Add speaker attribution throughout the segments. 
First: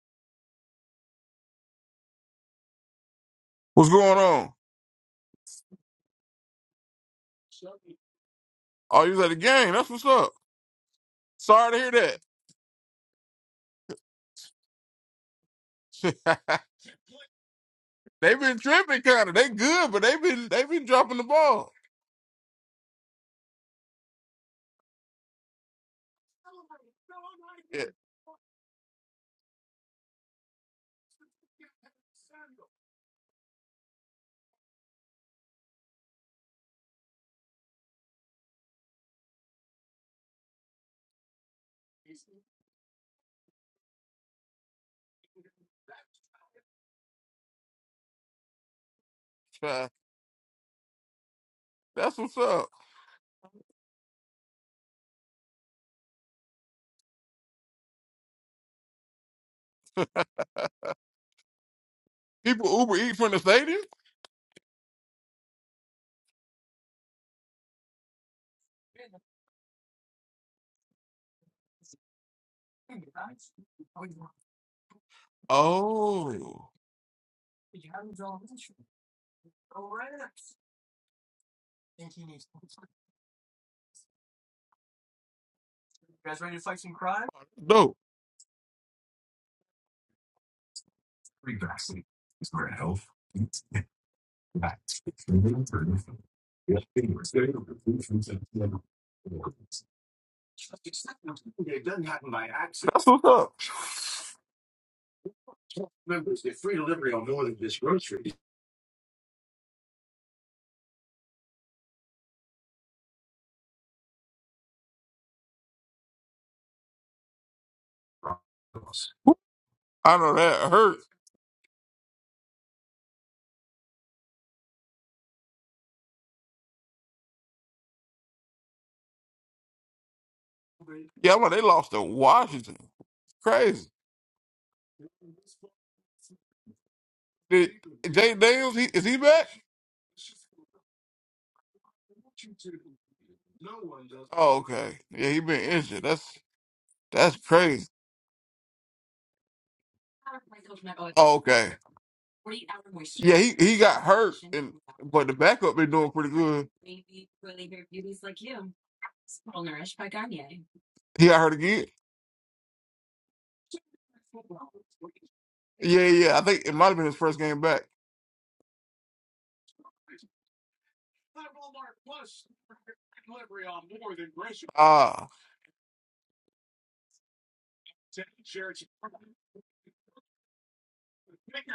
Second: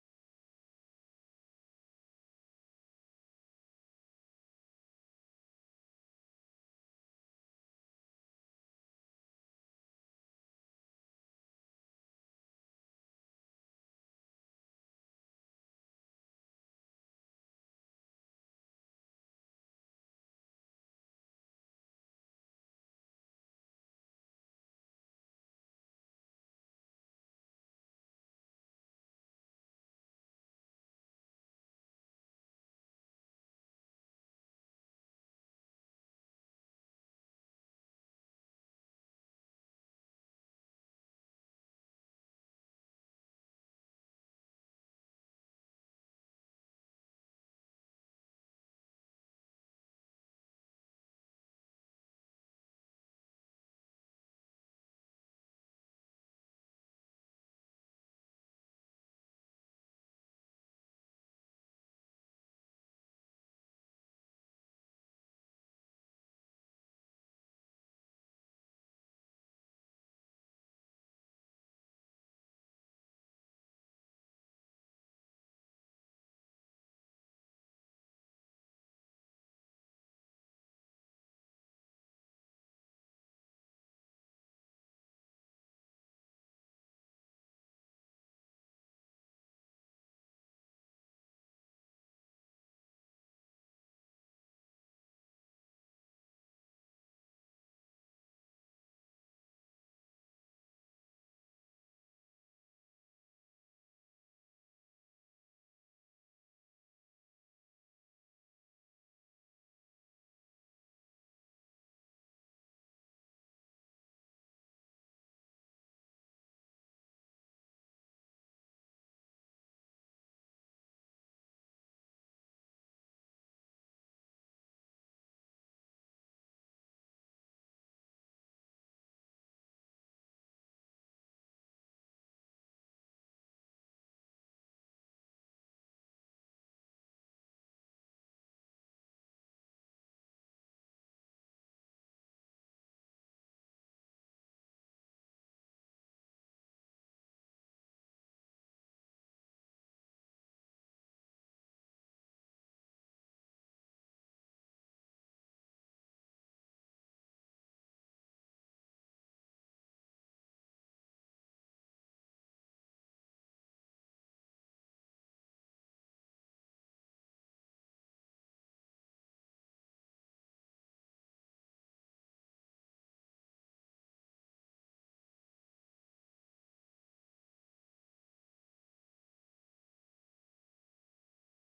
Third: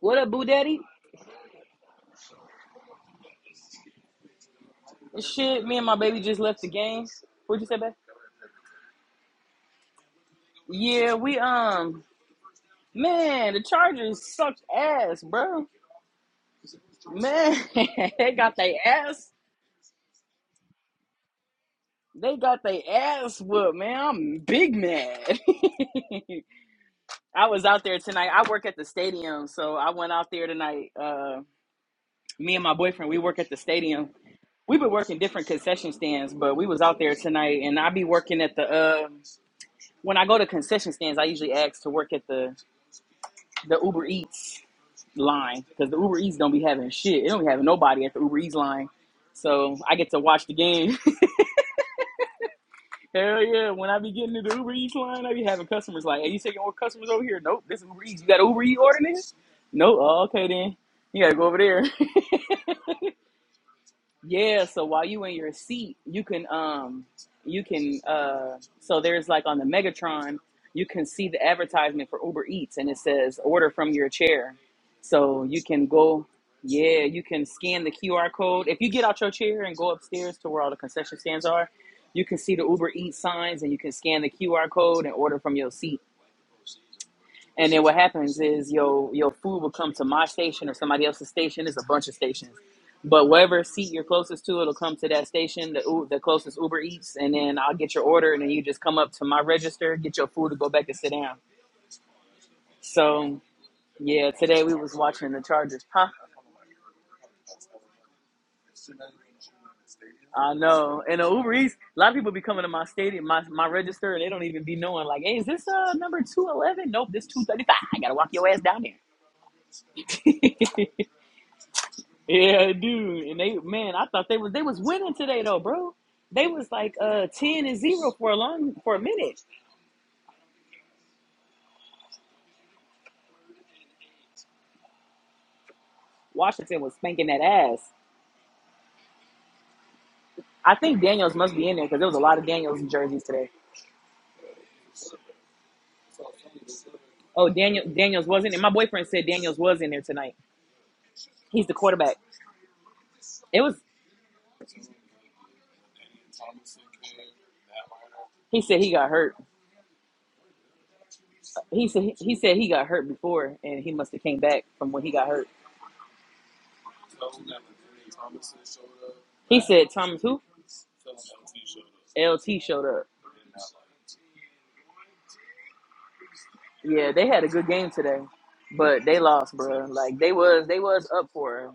Speaker 1: What up, Boo Daddy?
Speaker 2: What's going on?
Speaker 1: Shit, me and my baby just left the games. What'd you say, babe?
Speaker 2: Oh, you was at the game. That's what's up.
Speaker 1: Yeah, we
Speaker 2: Sorry to hear
Speaker 1: um, man, the Chargers sucked ass, bro.
Speaker 2: that.
Speaker 1: Man,
Speaker 2: they
Speaker 1: they
Speaker 2: have
Speaker 1: got
Speaker 2: been
Speaker 1: their
Speaker 2: tripping kind
Speaker 1: ass.
Speaker 2: of. They good, but they have been they have been dropping the ball.
Speaker 1: They got their ass whooped, man. I'm big mad. I was
Speaker 2: Yeah,
Speaker 1: out there tonight. I work at the stadium, so I went out there tonight. Uh, me and my boyfriend, we work at the stadium. We've been working different concession stands, but we was out there tonight, and I be working at the. Uh, when I go to concession stands, I usually ask to work at the the Uber Eats line because the Uber Eats don't be having shit. It don't be having nobody at the Uber Eats line. So
Speaker 2: uh,
Speaker 1: I get to watch the game.
Speaker 2: that's what's up.
Speaker 1: Hell yeah! When I be getting to the Uber Eats line, I be having customers like, "Hey, you taking more customers over here?" Nope, this is Uber Eats. You got Uber Eats ordering this? Nope. Oh, okay then. You gotta go over there.
Speaker 2: People Uber eat from the stadium.
Speaker 1: Yeah, so while you in your seat, you can um you can uh so there's like on the Megatron, you can see the advertisement for Uber Eats and it says order from your chair. So you can go
Speaker 2: Oh,
Speaker 1: yeah, you can scan the QR code. If you get out your chair and go upstairs to where all the concession stands are, you can see the Uber Eats signs and you can scan the QR code and order from your seat. And then what
Speaker 2: dope.
Speaker 1: happens is your your food will come to my station or somebody else's station. It's a bunch of stations, but whatever seat you're closest to, it'll come to that station. The U- the closest Uber Eats, and then I'll get your order, and then you just come up to my register, get your food, and go back and sit down.
Speaker 2: That's what's
Speaker 1: So
Speaker 2: up.
Speaker 1: yeah, today we was watching the Chargers. Huh? I know. And the Uber Eats, a lot of people be coming to my stadium, my, my register, and they don't even be knowing, like, hey, is this uh, number 211? Nope, this 235. I got to walk your ass down
Speaker 2: I know that
Speaker 1: there.
Speaker 2: hurt.
Speaker 1: Yeah, dude. And they man, I thought they was they was winning today though, bro. They was like uh ten and zero for a long for a minute.
Speaker 2: Yeah, I'm like, they lost to Washington. Crazy.
Speaker 1: Washington was spanking that
Speaker 2: Did
Speaker 1: ass.
Speaker 2: Jay Daniels, he, is he back?
Speaker 1: I think Daniels must be in there because there was a lot of Daniels jerseys today.
Speaker 2: Oh, okay. Yeah, he been injured. That's that's
Speaker 1: Oh, Daniel
Speaker 2: crazy.
Speaker 1: Daniels wasn't, and my boyfriend said Daniels was in there tonight.
Speaker 2: Oh,
Speaker 1: He's
Speaker 2: okay.
Speaker 1: the quarterback.
Speaker 2: Yeah, he,
Speaker 1: It was.
Speaker 2: he got hurt, and but the backup been doing pretty good.
Speaker 1: He said he got hurt.
Speaker 2: He got hurt again.
Speaker 1: He said he, he said he got hurt before, and he must have came back from when he got hurt.
Speaker 2: Yeah, yeah. I think it might have been his first game back.
Speaker 1: He said Thomas who? LT showed up.
Speaker 2: Ah,
Speaker 1: Yeah, they had a good game today, but they lost, bro. Like they was they was up for, it.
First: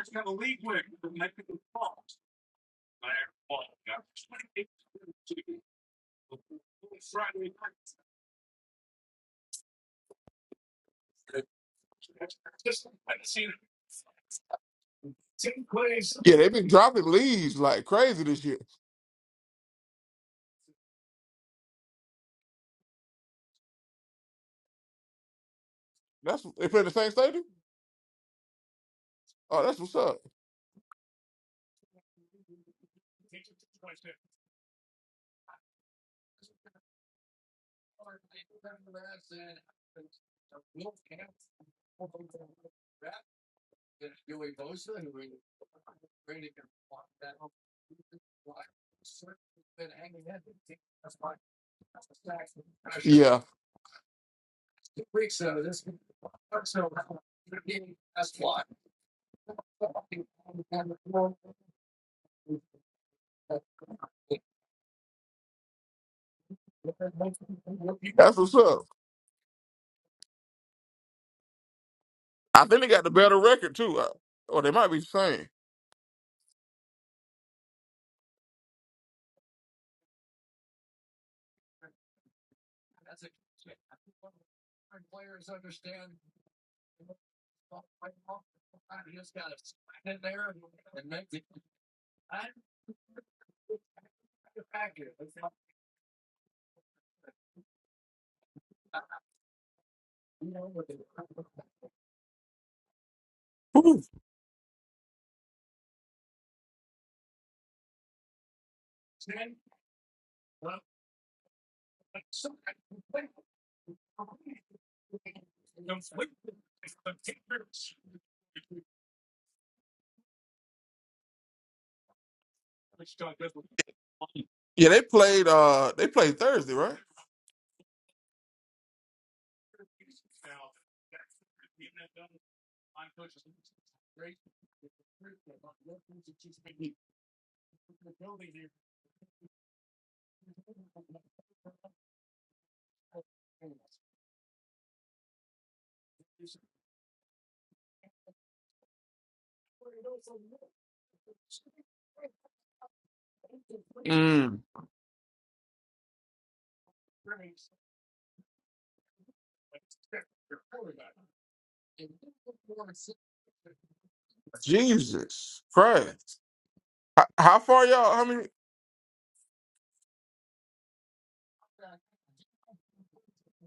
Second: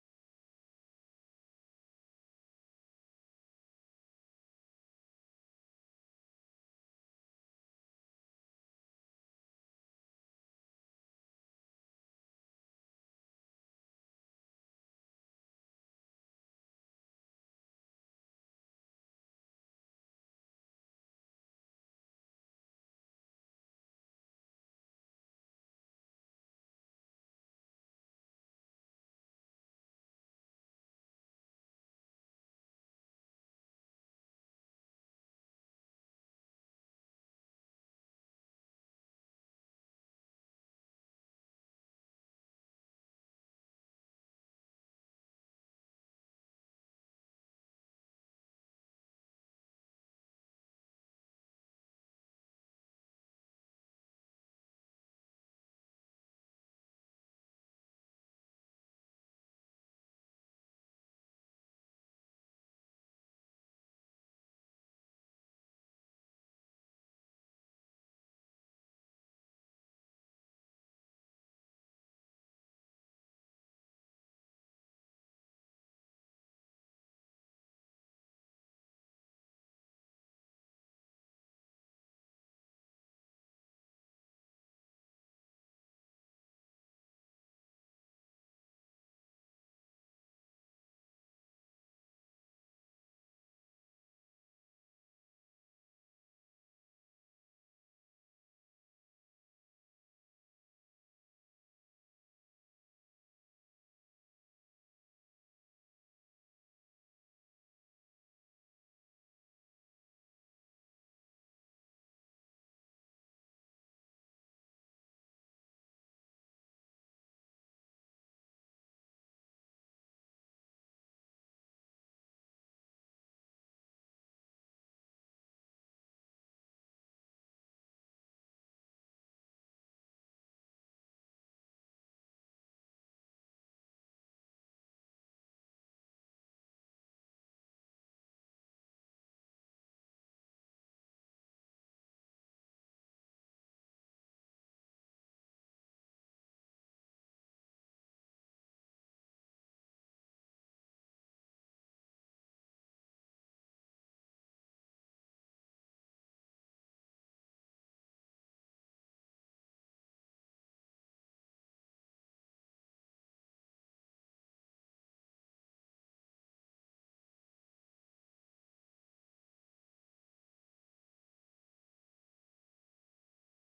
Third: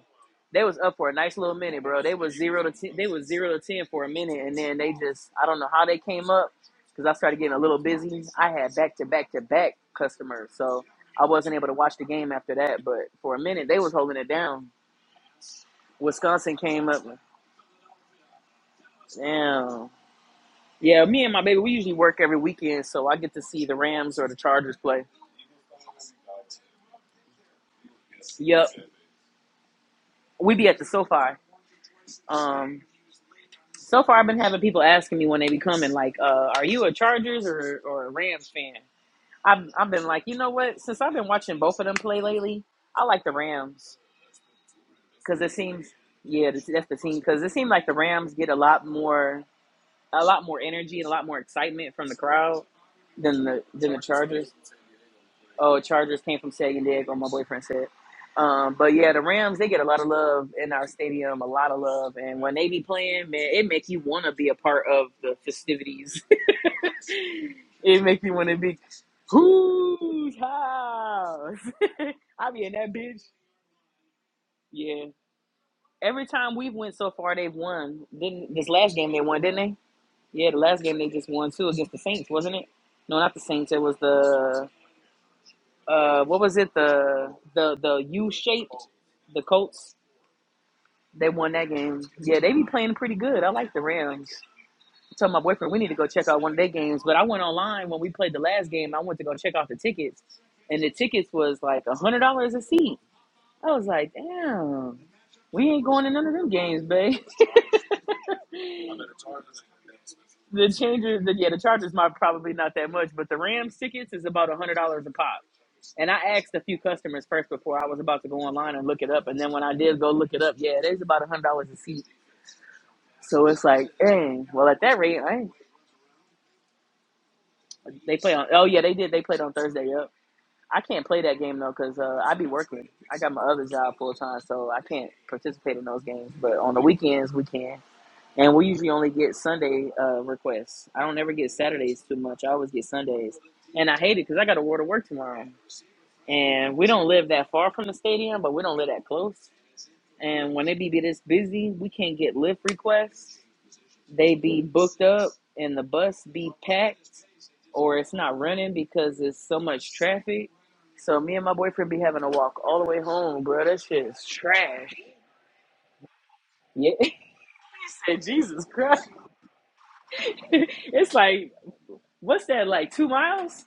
Speaker 1: they was up for a nice little minute, bro. They was zero to ten, they was zero to ten for a minute, and then they just I don't know how they came up because I started getting a little busy. I had back to back to back customers, so I wasn't able to watch the game after that. But for a minute, they was holding it down.
Speaker 2: yeah, they've
Speaker 1: Wisconsin
Speaker 2: been
Speaker 1: came up.
Speaker 2: dropping
Speaker 1: with-
Speaker 2: leads like crazy this year.
Speaker 1: Damn. Yeah, me and my baby, we usually work every weekend, so I get to see the Rams or the Chargers play.
Speaker 2: That's they play in the same stadium.
Speaker 1: Yep,
Speaker 2: Oh, that's what's up.
Speaker 1: we be at the SoFi. Um, So far, I've been having people asking me when they be coming, like, uh, "Are you a Chargers or or a Rams fan?" I've I've been like, you know what? Since I've been watching both of them play lately, I like the Rams because it seems, yeah, that's that's the team because it seems like the Rams get a lot more a lot more energy and a lot more excitement from the crowd
Speaker 2: Yeah,
Speaker 1: than the than the Chargers. Oh, Chargers came from San Diego. My boyfriend said. Um, but yeah, the Rams they get a lot of love in our stadium, a lot of love, and when they be playing, man, it make you want to be a part of the festivities. it make you
Speaker 2: that's
Speaker 1: want
Speaker 2: what's
Speaker 1: to be
Speaker 2: up.
Speaker 1: whose house? I be
Speaker 2: I
Speaker 1: in
Speaker 2: think they
Speaker 1: that
Speaker 2: got the
Speaker 1: bitch.
Speaker 2: better record too. Uh, Or they might be the
Speaker 1: Yeah.
Speaker 2: same.
Speaker 1: Every time we've went so far, they've won. Didn't this last game they won? Didn't they? Yeah, the last game they just won too against the Saints, wasn't it? No, not the Saints. It was the Uh, what was it? The the the U shaped the Colts. They won that game. Yeah, they be playing pretty good. I like the Rams. I told my boyfriend we need to go check out one of their games. But I went online when we played the last game. I went to go check out the tickets, and the tickets was like a hundred dollars a seat. I was
Speaker 2: Ooh.
Speaker 1: like, damn, we ain't going to none of them games, babe. The Chargers, the, yeah, the Chargers might probably not that much, but the Rams tickets is about a hundred dollars a pop. And I asked a few customers first before I was about to go online and look it up, and then when I did go look it up, yeah, it is about a hundred dollars a seat. So it's like, dang, well at
Speaker 2: Yeah,
Speaker 1: that
Speaker 2: they
Speaker 1: rate, I
Speaker 2: played.
Speaker 1: ain't-
Speaker 2: Uh, they played Thursday, right?
Speaker 1: they play on. Oh yeah, they did. They played on Thursday. Yep. I can't play that game though because uh, I be working. I got my other job full time, so I can't participate in those games. But on the weekends, we can. And we usually only get Sunday uh, requests. I don't ever get Saturdays too much. I always get Sundays, and I hate it because I got to war to work tomorrow. And we don't live that far from the stadium, but we don't live that close. And when they be be this busy, we can't get lift requests. They
Speaker 2: Mm.
Speaker 1: be booked up, and the bus be packed, or it's not running because there's so much traffic. So me and my boyfriend be having to walk all the way home, bro. That shit is trash.
Speaker 2: Jesus Christ!
Speaker 1: Yeah, he
Speaker 2: How, how far y'all?
Speaker 1: said
Speaker 2: How many?
Speaker 1: Jesus Christ. it's like What's that like? Two miles?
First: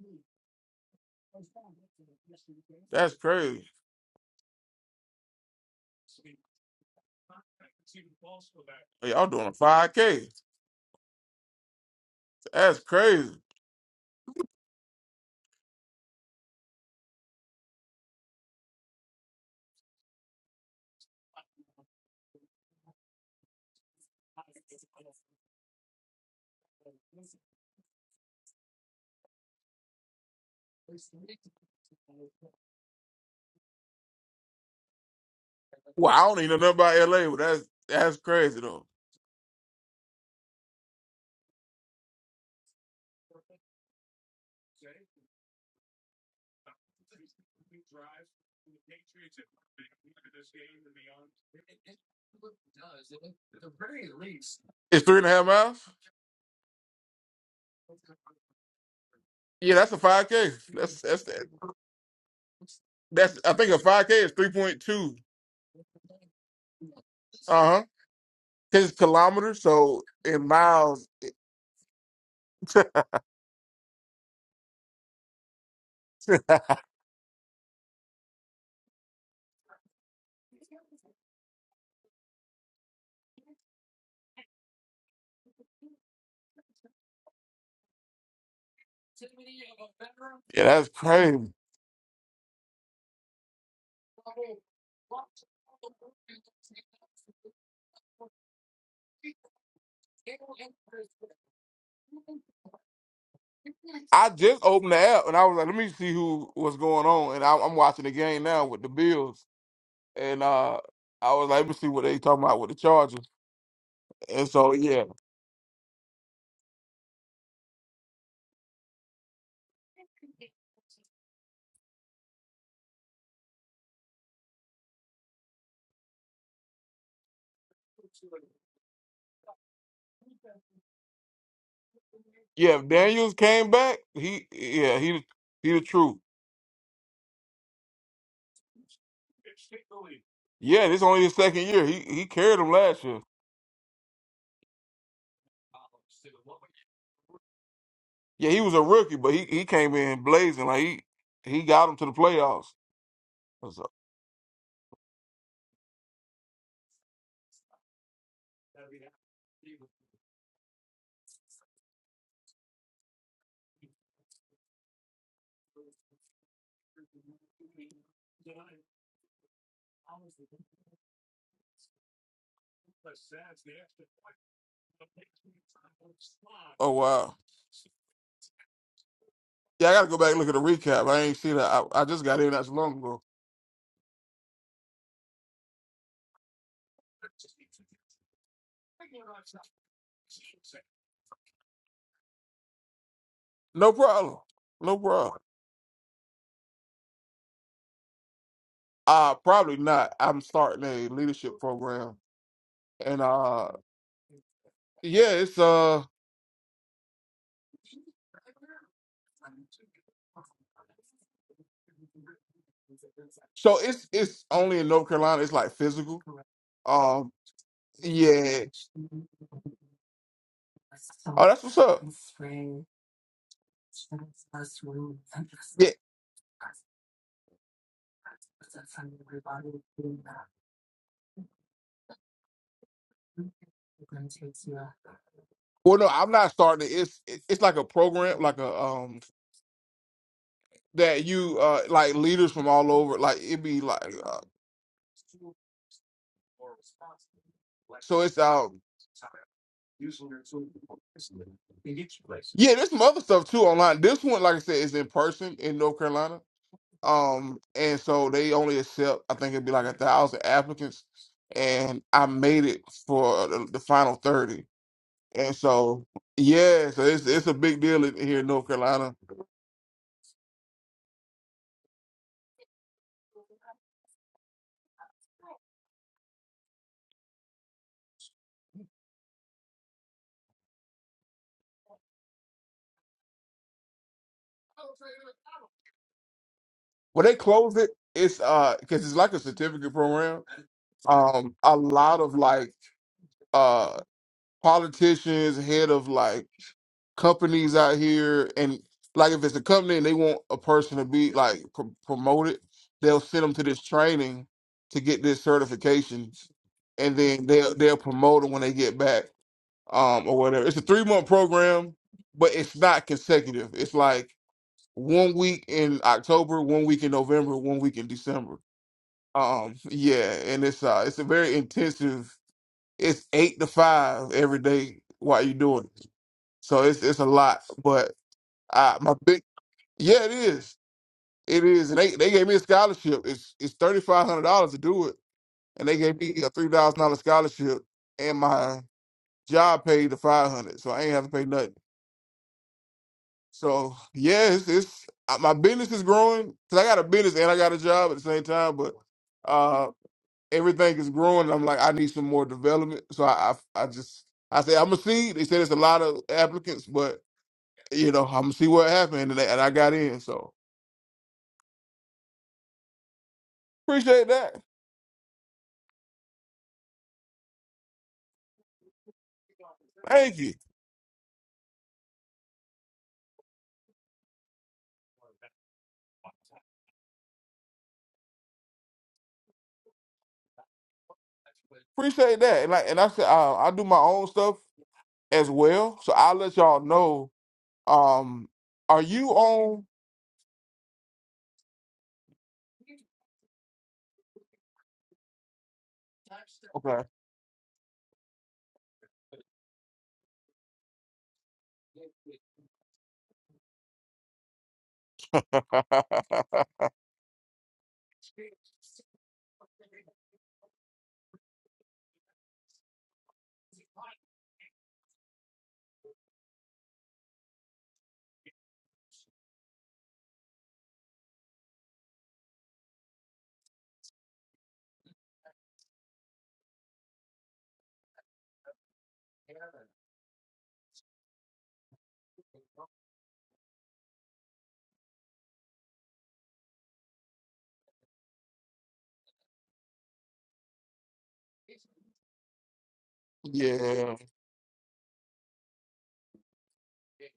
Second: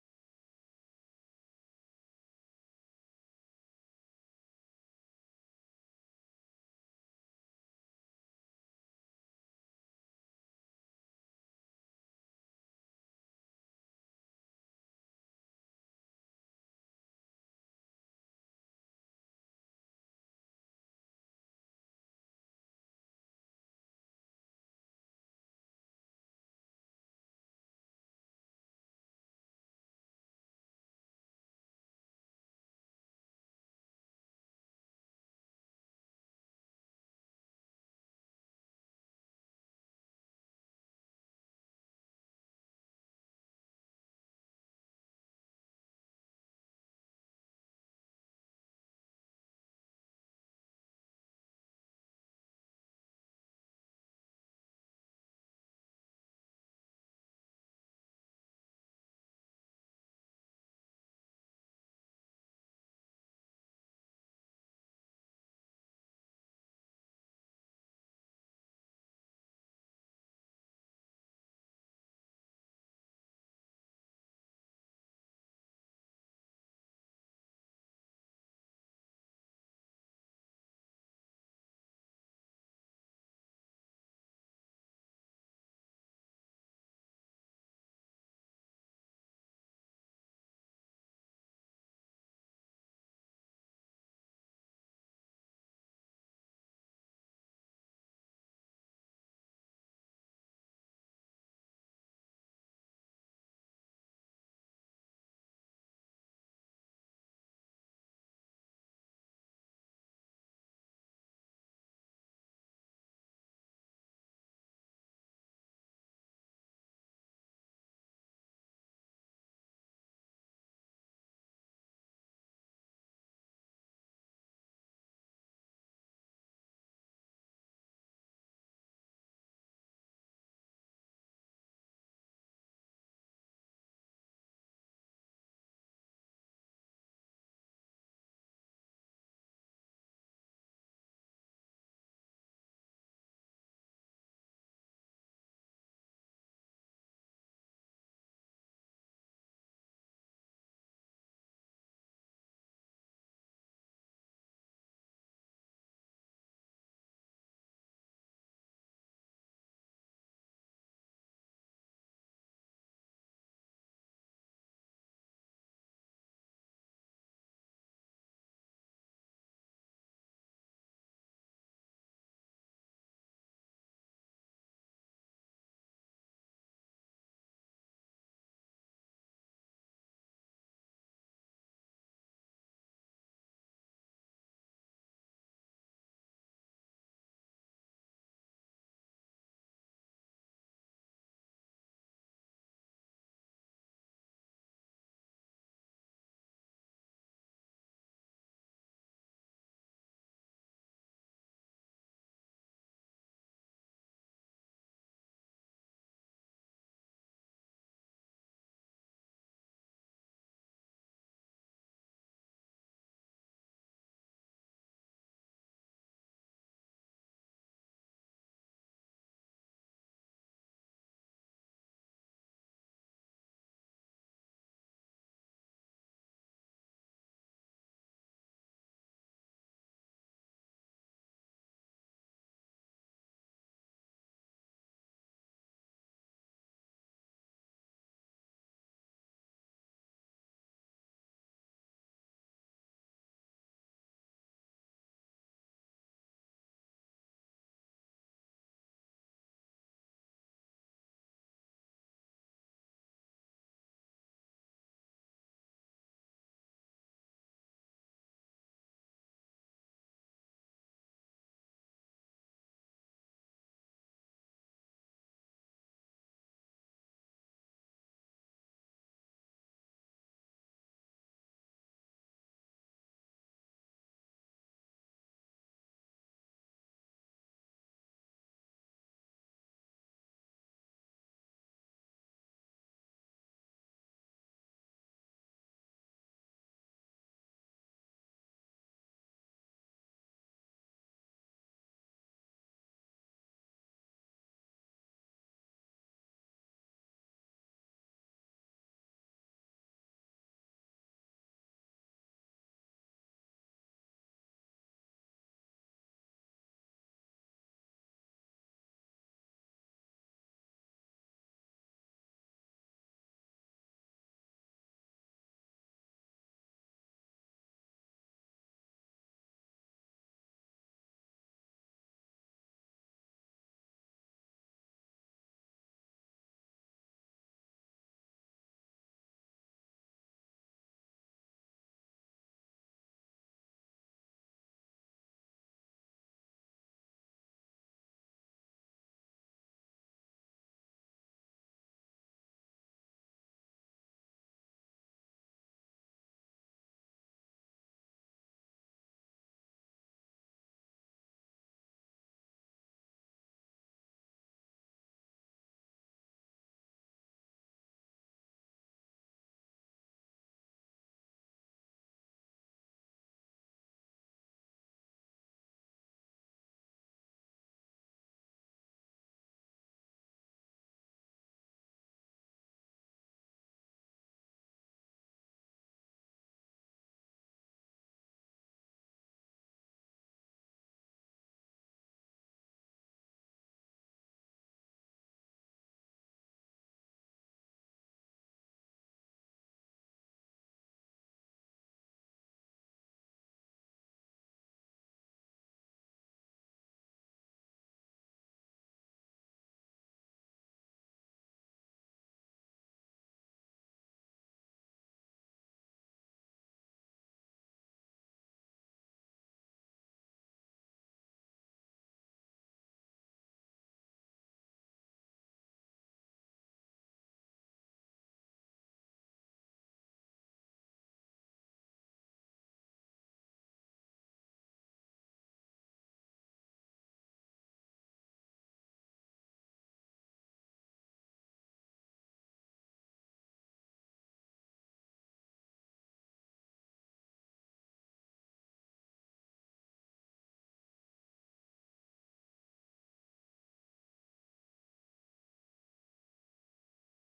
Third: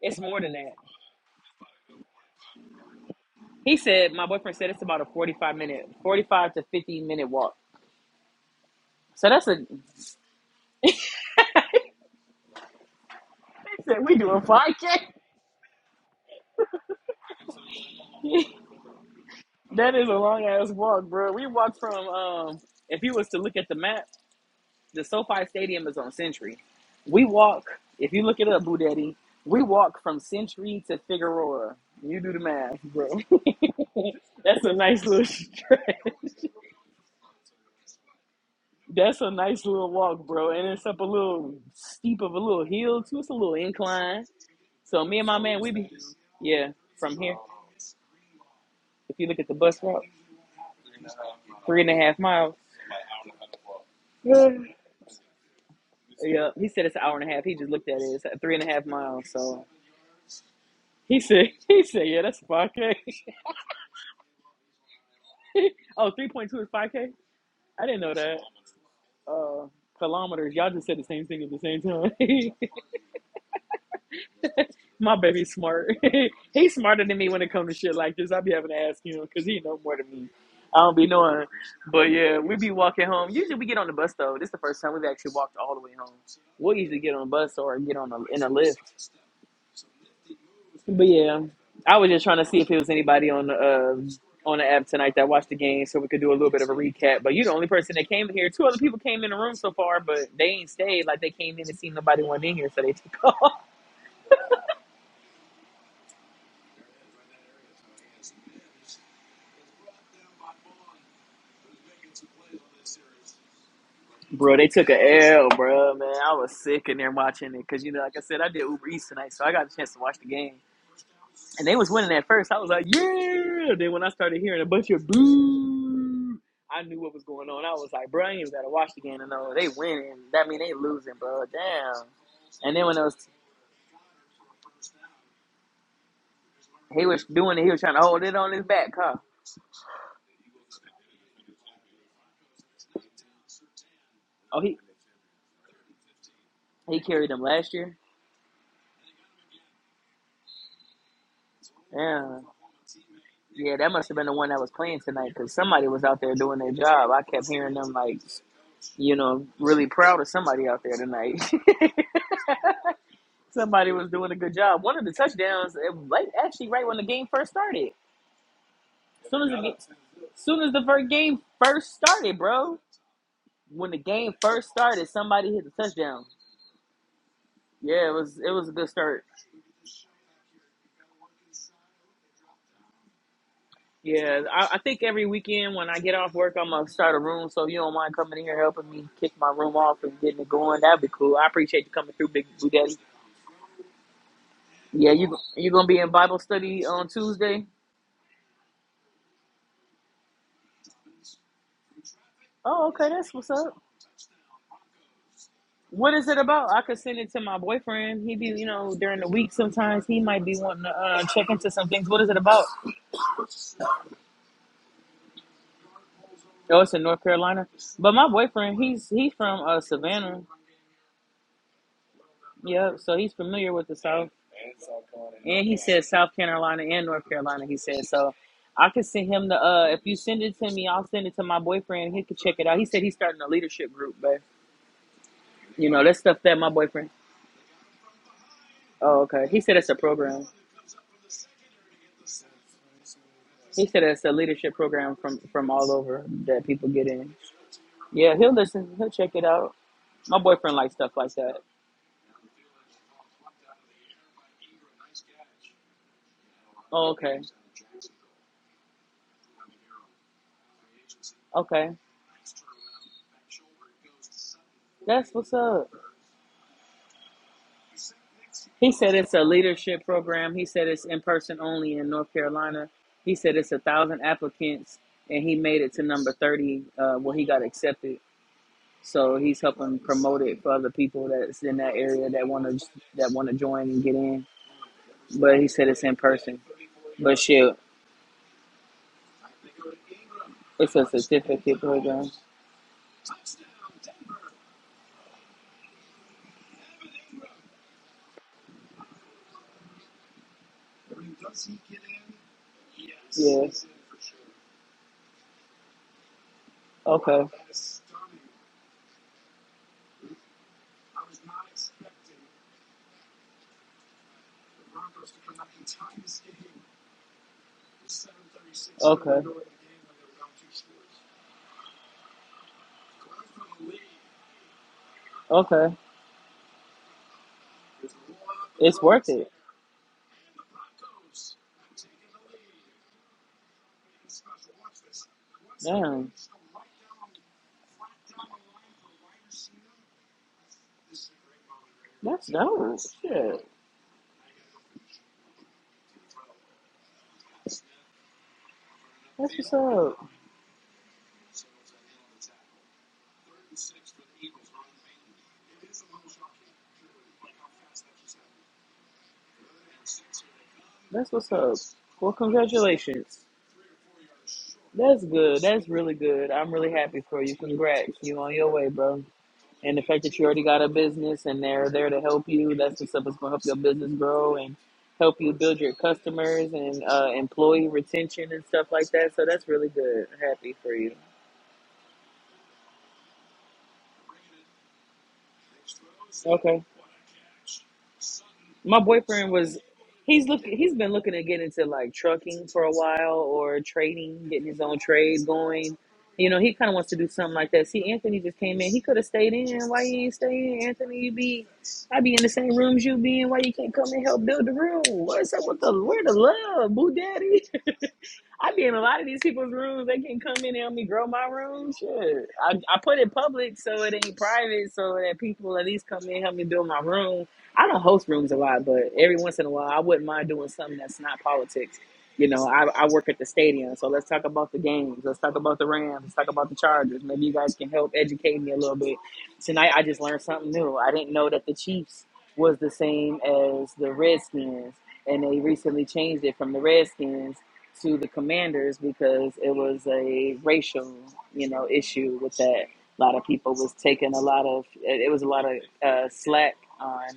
Speaker 1: It's more than that.
Speaker 2: That's crazy.
Speaker 1: He said my boyfriend said it's about a forty-five minute, forty-five to fifty minute walk.
Speaker 2: Hey, Y'all
Speaker 1: So that's
Speaker 2: doing a
Speaker 1: a.
Speaker 2: five
Speaker 1: He
Speaker 2: k? That's crazy.
Speaker 1: said we doing five k. That is a long ass walk, bro. We walked from um. If you was to look at the map, the SoFi Stadium is on Century. We walk. If you look it up, Boo Daddy, we walk from Century to Figueroa. You do the math, bro. that's a nice little stretch.
Speaker 2: Well, I don't even know nothing about LA, but that's that's crazy though.
Speaker 1: That's a nice little walk, bro. And it's up a little steep of a little hill too. It's a little incline. So me and my man, we be yeah from here. If you look at the bus route, three and a half miles. yeah,
Speaker 2: It's three and a half miles.
Speaker 1: he said it's an hour and a half. He just looked at it. It's at three and a half miles. So
Speaker 2: Yeah, that's a five k. That's
Speaker 1: he
Speaker 2: that's
Speaker 1: said he said yeah, that's five k.
Speaker 2: that's. I think a five k is three point two.
Speaker 1: Oh, three point two is five k.
Speaker 2: Uh huh.
Speaker 1: I didn't know that.
Speaker 2: Cause it's kilometers,
Speaker 1: Uh,
Speaker 2: so in
Speaker 1: kilometers. Y'all just said the
Speaker 2: miles.
Speaker 1: same thing at the same time. My baby's smart. He's smarter than me when it comes to shit like this. I be having to ask him because he know more than me. I don't be knowing. But yeah, we be walking home. Usually we get on the bus though. This is the first time we've actually walked all the way home. We'll usually get on a bus or get on a, in a lift.
Speaker 2: Yeah, that's
Speaker 1: But
Speaker 2: crazy.
Speaker 1: yeah, I was just trying to see if it was anybody on the uh, on the app tonight that watched the game, so we could do a little bit of a recap. But you're the only person that came here. Two other people came in the room so far, but they ain't stayed. Like they came in and seen nobody went in here, so they took off.
Speaker 2: I just opened the app and I was like, let me see who was going on. And I, I'm watching the game now with the Bills. And uh, I was like, let me see what they talking about with the Chargers. And
Speaker 1: Bro, they
Speaker 2: so
Speaker 1: took
Speaker 2: yeah,
Speaker 1: a L, bro, man. I was sick in there watching it because, you know, like I said, I did Uber Eats tonight, so I got a chance to watch the game. And they was winning at first. I was like, yeah. Then when I started hearing a bunch of boo, I knew what was going on. I was like, bro, I ain't even got to watch the game to know they winning. That mean they losing, bro. Damn. And
Speaker 2: yeah.
Speaker 1: then
Speaker 2: If
Speaker 1: when I was,
Speaker 2: Daniels came back, he yeah he he the truth.
Speaker 1: he was doing it, he was trying to hold it on his back, huh?
Speaker 2: Yeah, this only his second year. He he carried him last year.
Speaker 1: Oh, he, he carried them last year?
Speaker 2: Yeah, he was a rookie, but he, he came in blazing. Like he he got him to the
Speaker 1: Damn.
Speaker 2: playoffs. I
Speaker 1: Yeah,
Speaker 2: was
Speaker 1: that must have been the one that was playing tonight because somebody was out there doing their job. I kept hearing them like You know, really proud of somebody out there tonight. somebody was doing a good job. One of the touchdowns, it was like actually right when the game first started. Soon as the game, soon as the first game first started, bro. When the game first
Speaker 2: like,
Speaker 1: started, somebody hit the touchdown.
Speaker 2: oh wow.
Speaker 1: Yeah, it was it was a good start.
Speaker 2: Yeah, I gotta go back and look at the recap. I ain't see that. I, I just got in not so long ago.
Speaker 1: Yeah, I, I think every weekend when I get off work, I'm gonna start a room. So if you don't mind coming in here helping me kick my room off and getting it going, that'd be cool. I appreciate you coming through, Big Blue Daddy.
Speaker 2: No problem. No
Speaker 1: Yeah, you
Speaker 2: problem.
Speaker 1: you gonna be in Bible study on Tuesday?
Speaker 2: Uh probably not. I'm starting a leadership program.
Speaker 1: Oh, okay,
Speaker 2: And
Speaker 1: that's what's
Speaker 2: uh
Speaker 1: up.
Speaker 2: yeah, it's uh
Speaker 1: What is it about? I could send it to my boyfriend. He be, you know, during the week sometimes he might be wanting to uh, check into some things. What is it about?
Speaker 2: so it's it's only in North Carolina, it's like physical.
Speaker 1: Oh, it's in North
Speaker 2: Um
Speaker 1: Carolina. But my
Speaker 2: yeah.
Speaker 1: boyfriend, he's he's from uh, Savannah.
Speaker 2: Oh that's what's up.
Speaker 1: Yep, so he's familiar with the South. And he
Speaker 2: Yeah.
Speaker 1: said South Carolina and North Carolina. He said so. I could send him the. Uh, if you send it to me, I'll send it to my boyfriend. He could check it out. He said he's starting a leadership group, but you
Speaker 2: Well
Speaker 1: know
Speaker 2: no,
Speaker 1: that's
Speaker 2: I'm
Speaker 1: stuff
Speaker 2: not
Speaker 1: that my
Speaker 2: starting it.
Speaker 1: boyfriend.
Speaker 2: It's it- it's like a program, like a um
Speaker 1: Oh, okay. He said it's a program.
Speaker 2: that you uh like leaders from all over, like it'd be
Speaker 1: He said
Speaker 2: like
Speaker 1: it's a
Speaker 2: uh,
Speaker 1: leadership program from from all over that people get in.
Speaker 2: so
Speaker 1: Yeah,
Speaker 2: it's
Speaker 1: he'll
Speaker 2: um
Speaker 1: listen. He'll check it out. My boyfriend likes stuff like that.
Speaker 2: yeah, there's some other stuff too online. This one, like I said, is in person in North Carolina.
Speaker 1: Oh, okay,
Speaker 2: Um, and so they only accept, I think it'd be like a thousand applicants,
Speaker 1: okay,
Speaker 2: and I made it for the, the final thirty.
Speaker 1: that's what's
Speaker 2: And
Speaker 1: up.
Speaker 2: so, yeah, so it's it's a big deal in, here in North
Speaker 1: He said
Speaker 2: Carolina.
Speaker 1: it's a leadership program. He said it's in person only in North Carolina. He said it's a thousand applicants, and he made it to number thirty uh, where he got accepted. So he's helping promote it for other people that's in that area that want to that want to join and get in. But he said it's in person.
Speaker 2: When they
Speaker 1: But shit.
Speaker 2: close it, it's uh because it's like a certificate program.
Speaker 1: It's a
Speaker 2: Um, a
Speaker 1: certificate
Speaker 2: lot
Speaker 1: program.
Speaker 2: of like uh politicians, head of like companies out here and like if it's a company and they want a person to be like pr- promoted they'll send them to
Speaker 1: Yeah.
Speaker 2: this training to get this certification and then
Speaker 1: Okay.
Speaker 2: they'll they'll promote them when they get back um or whatever it's a three month program but it's not consecutive it's like one week in october one week in november one week in december
Speaker 1: Okay.
Speaker 2: um yeah and it's uh it's a very intensive it's eight to five every day while you're doing
Speaker 1: Okay.
Speaker 2: it so it's it's a lot but I,
Speaker 1: It's
Speaker 2: my
Speaker 1: worth
Speaker 2: big,
Speaker 1: it.
Speaker 2: yeah, it is. It is. And they, they gave me a scholarship. It's it's thirty five hundred dollars to do it, and they gave
Speaker 1: Damn.
Speaker 2: me a three thousand dollar scholarship, and my job paid the five hundred, so I ain't have to pay nothing.
Speaker 1: That's dope. Shit.
Speaker 2: So yeah, it's, it's uh, my business is growing because I got a business and I got a job at the same time, but
Speaker 1: That's what's
Speaker 2: uh,
Speaker 1: up.
Speaker 2: everything is growing. And I'm like, I need some more development, so I I, I just I say I'm gonna see. They said it's a lot of applicants, but you know I'm gonna see what happened, and, I- and I got in, so
Speaker 1: That's what's up. Well, congratulations.
Speaker 2: appreciate that.
Speaker 1: That's good. That's really good. I'm really happy for you. Congrats. You on your way, bro. And the fact that
Speaker 2: Thank
Speaker 1: you
Speaker 2: you.
Speaker 1: already got a business and they're there to help you, that's the stuff that's going to help your business grow and help you build your customers and uh, employee retention and stuff like that. So that's really good. Happy for you.
Speaker 2: Appreciate that. And like, and I said, uh, I do my own stuff as well. So I'll let
Speaker 1: Okay.
Speaker 2: y'all know. Um,
Speaker 1: My
Speaker 2: are you
Speaker 1: boyfriend was
Speaker 2: on?
Speaker 1: he's looking he's been looking to get into like trucking for a while or trading, getting his own trade going. You know, he kinda
Speaker 2: Okay.
Speaker 1: wants to do something like that. See, Anthony just came in. He could have stayed in. Why you ain't staying, Anthony? You be I be in the same rooms you be in. Why you can't come and help build the room? What's up with the where the love, boo daddy? I be in a lot of these people's rooms. They can come in and help me grow my room. Shit. I, I put it public so it ain't private so that people at least come in and help me build my room. I don't host rooms a lot, but every once in a while I wouldn't mind doing something that's not politics. You know, I, I work at the stadium, so let's talk about the games. Let's talk about the Rams. Let's talk about the Chargers. Maybe you guys can help educate me a little bit. Tonight I just learned something new. I didn't know that the Chiefs was the same as the Redskins, and they recently changed it from the Redskins to the commanders because it was a racial, you know, issue with that. A lot of people was
Speaker 2: yeah.
Speaker 1: taking a lot of it was a lot of uh, slack on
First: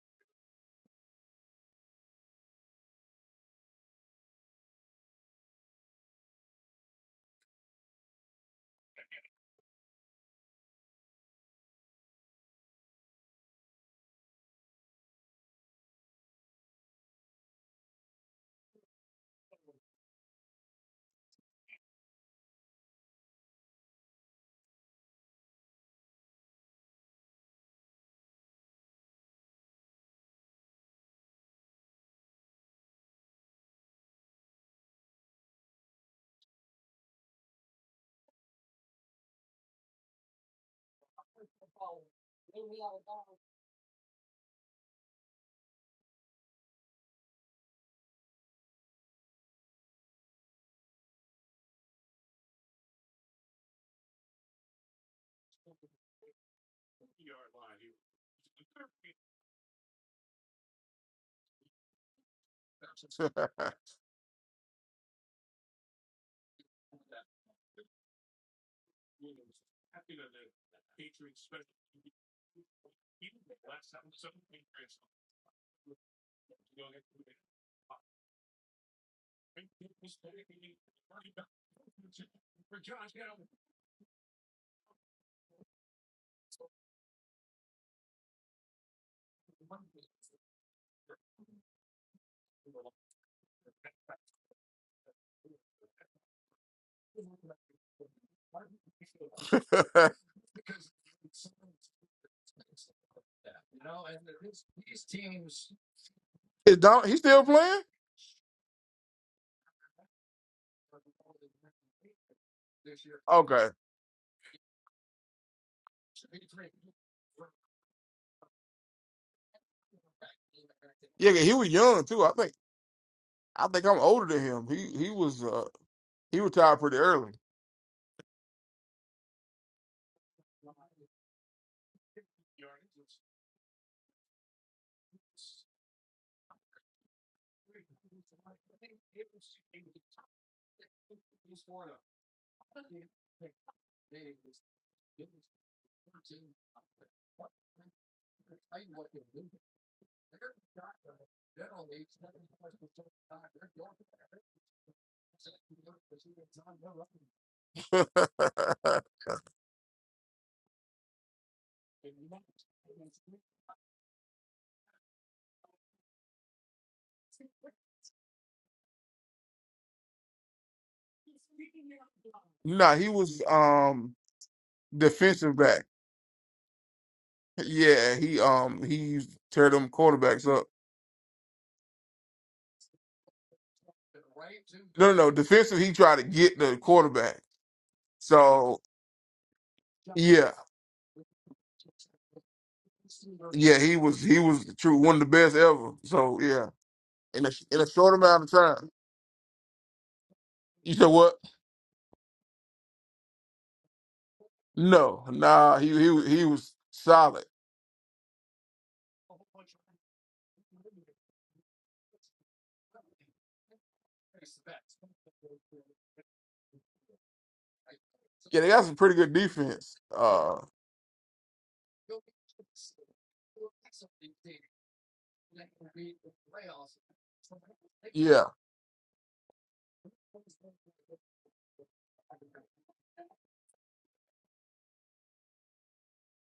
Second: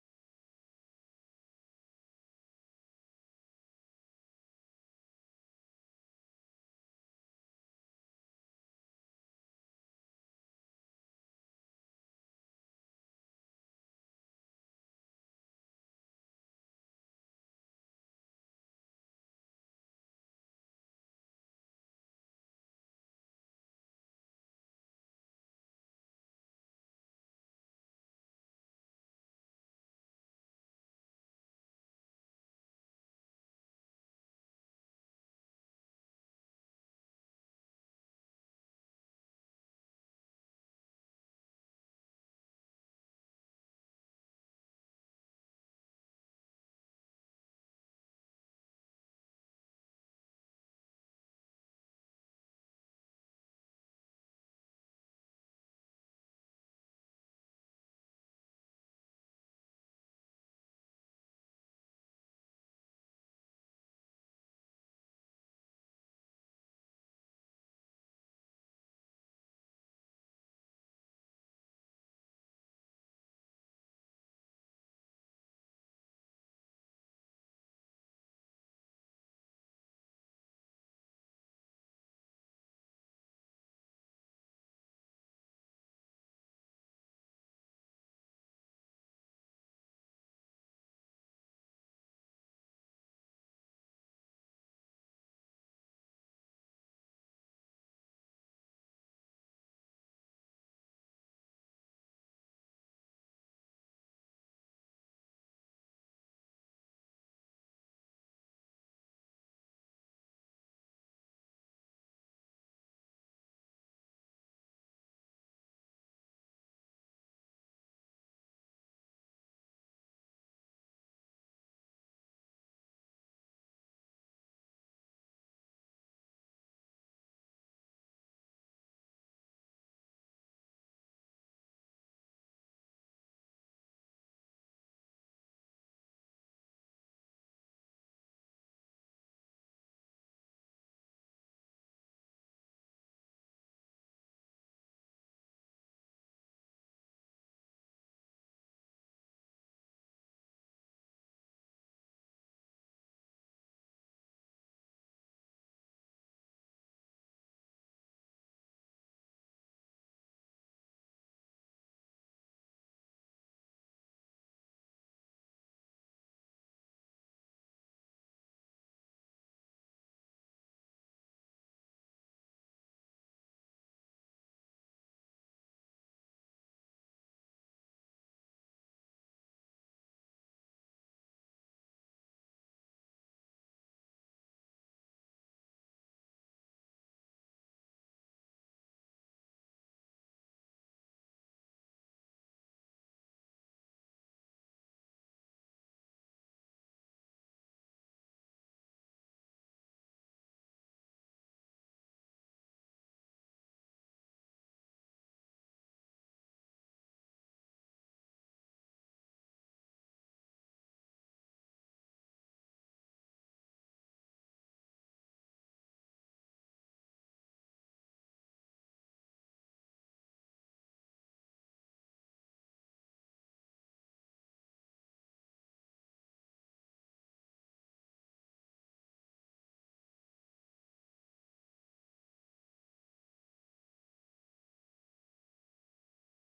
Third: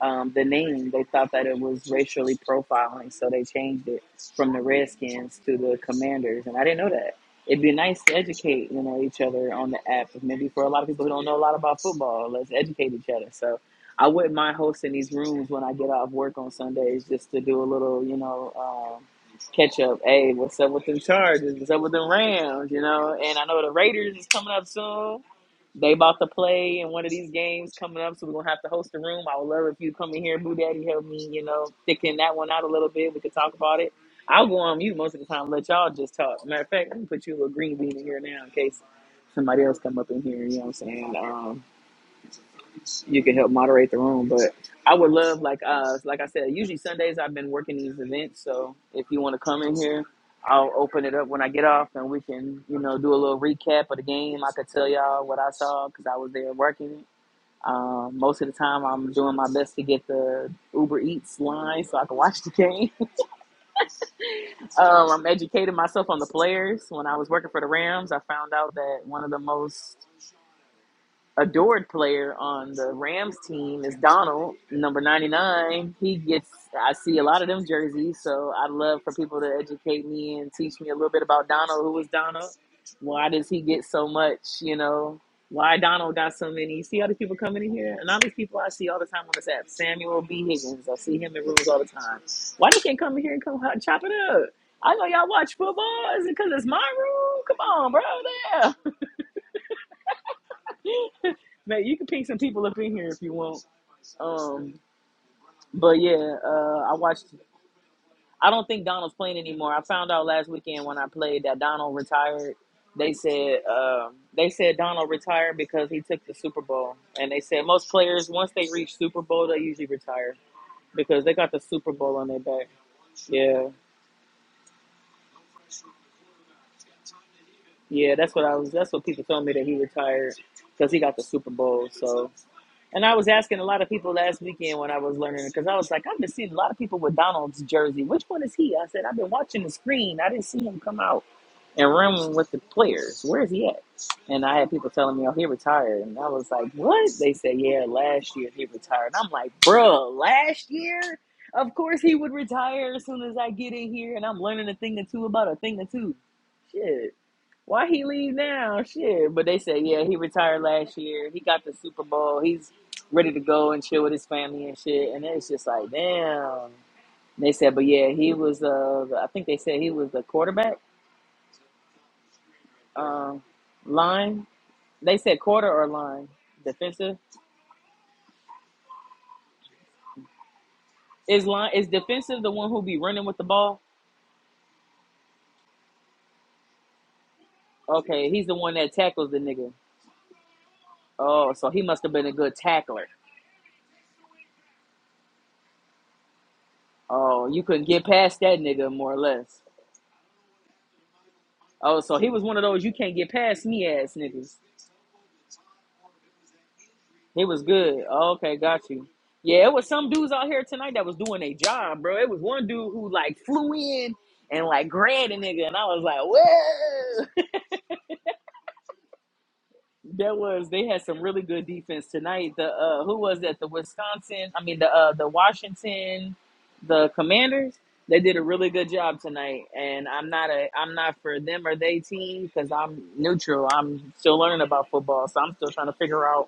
Speaker 1: um, the name. They thought that it was racially profiling, so they changed it from the Redskins to the Commanders. And I didn't know that. It'd be nice to educate, you know, each other on the app. Maybe for a lot of people who don't know a lot about football, let's educate each other. So I wouldn't mind hosting these rooms when I get off work on Sundays, just to do a little, you know. Um, catch up. Hey, what's up with them Chargers? What's up with them Rams? You know, and I know the Raiders is coming up soon. They about to play in one of these games coming up, so we're gonna have to host a room. I would love if you come in here, Boo Daddy, help me, you know, thicken that one out a little bit. We could talk about it. I'll go on mute most of the time, and let y'all just talk. Matter of fact, I'm gonna put you a green bean in here now in case somebody else come up in here. You know what I'm saying? Um, you can help moderate the room. But I would love, like, uh, like I said, usually Sundays I've been working these events. So if you want to come in here, I'll open it up when I get off, and we can, you know, do a little recap of the game. I could tell y'all what I saw because I was there working it. Um, most of the time, I'm doing my best to get the Uber Eats line so I can watch the game. um, I'm educating myself on the players. When I was working for the Rams, I found out that one of the most adored player on the Rams team is Donald, number 99. He gets, I see a lot of them jerseys, so I'd love for people to educate me and teach me a little bit about Donald. Who is Donald? Why does he get so much, you know? Why Donald got so many? You see all these people coming in here, and all these people I see all the time on this app. Samuel B. Higgins, I see him in rooms all the time. Why they can't come in here and come hot- chop it up? I know y'all watch football. Is it because it's my room? Come on, bro. Damn. Man, you can ping some people up in here if you want. Um, but yeah,
Speaker 2: Is
Speaker 1: uh, I
Speaker 2: Don, he
Speaker 1: watched.
Speaker 2: still playing?
Speaker 1: I don't think Donald's playing anymore. I found out last weekend when I played that Donald retired. They said
Speaker 2: Okay.
Speaker 1: um, they said Donald retired because he took the Super Bowl, and they said most players once they reach Super Bowl they usually retire because
Speaker 2: Yeah,
Speaker 1: they
Speaker 2: 'cause
Speaker 1: got
Speaker 2: he
Speaker 1: the
Speaker 2: was
Speaker 1: Super
Speaker 2: young
Speaker 1: Bowl
Speaker 2: too.
Speaker 1: on
Speaker 2: I
Speaker 1: their
Speaker 2: think
Speaker 1: back.
Speaker 2: I
Speaker 1: Yeah,
Speaker 2: think I'm older than him. He he was uh he retired pretty early.
Speaker 1: yeah, that's what I was. That's what people told me that he retired because he got the Super Bowl. So. And I was asking a lot of people last weekend when I was learning because I was like, I've been seeing a lot of people with Donald's jersey. Which one is he? I said, I've been watching the screen. I didn't see him come out and run with the players. Where is he at? And I had people telling me, oh, he retired. And I was like, what? They said, yeah, last year he retired. I'm like, bruh, last year? Of course he would retire as soon as I get in here. And I'm learning a thing or two about a thing or two. Shit. Why he leave now? Shit. But they said, yeah, he retired last year. He got the Super Bowl. He's ready to go and chill with his family and shit. And it's just like, damn. They said, but yeah, he was, uh, I think they said he was the quarterback
Speaker 2: nah, he
Speaker 1: um,
Speaker 2: was um
Speaker 1: line. They said
Speaker 2: defensive
Speaker 1: quarter
Speaker 2: back.
Speaker 1: or line defensive.
Speaker 2: Yeah, he um he used to tear them quarterbacks up.
Speaker 1: Is line is defensive the one who be running with the ball?
Speaker 2: No, no, no. Defensive, he tried to get the quarterback.
Speaker 1: Okay, he's the one
Speaker 2: So
Speaker 1: that tackles the nigga.
Speaker 2: yeah,
Speaker 1: Oh, so he must have been a good tackler.
Speaker 2: yeah, he was he was the true one of the best ever. So yeah,
Speaker 1: Oh,
Speaker 2: in a
Speaker 1: you
Speaker 2: in
Speaker 1: couldn't
Speaker 2: a
Speaker 1: get
Speaker 2: short
Speaker 1: past
Speaker 2: amount of
Speaker 1: that
Speaker 2: time.
Speaker 1: nigga more or less.
Speaker 2: You said what?
Speaker 1: Oh, so he was one of those you can't get past me ass niggas.
Speaker 2: No, nah, he he was- he was solid.
Speaker 1: He was good. Oh, okay, got you. Yeah, it was some dudes out here tonight that was doing their job, bro. It was one dude who like flew in and like grabbed a nigga, and I was like, whoa.
Speaker 2: Yeah, they got some pretty good defense.
Speaker 1: that
Speaker 2: Uh,
Speaker 1: was they had some really good defense tonight. The uh, who was that? The Wisconsin, I mean the uh, the Washington, the Commanders. They did a
Speaker 2: yeah,
Speaker 1: really good job tonight, and I'm not a I'm not for them or they team because I'm neutral. I'm still learning about football, so I'm still trying to figure out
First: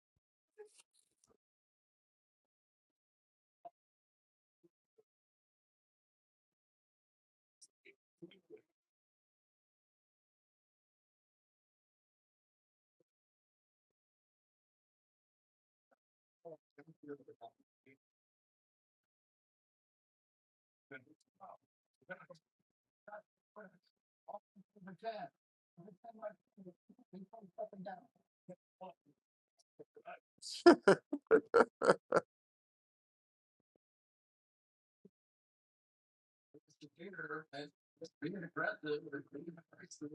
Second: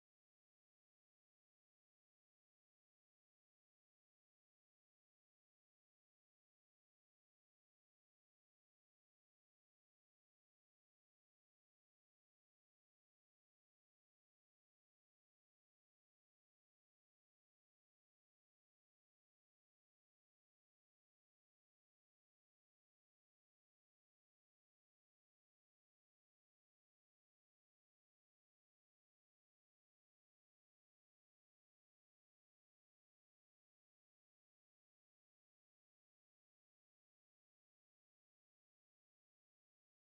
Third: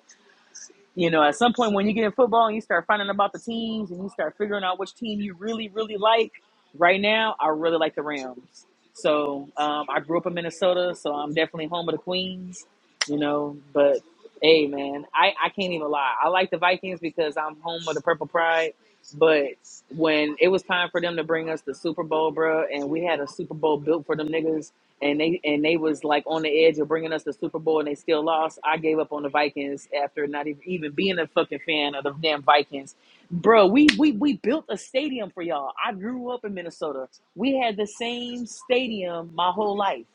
Speaker 1: You know, at some point when you get in football and you start finding about the teams and you start figuring out which team you really, really like, right now, I really like the Rams. So um, I grew up in Minnesota, so I'm definitely home of the Queens, you know. But hey, man, I, I can't even lie. I like the Vikings because I'm home of the Purple Pride. But niggas when it was time for them to bring us the Super Bowl, bro, and we had a Super Bowl built for them niggas, and they and they was like on the edge of bringing us the Super Bowl, and they still lost. I gave up on the Vikings after not even even being a fucking fan of the damn Vikings, bro. We we we built a stadium for y'all. I grew up in Minnesota. We had the same stadium my whole life.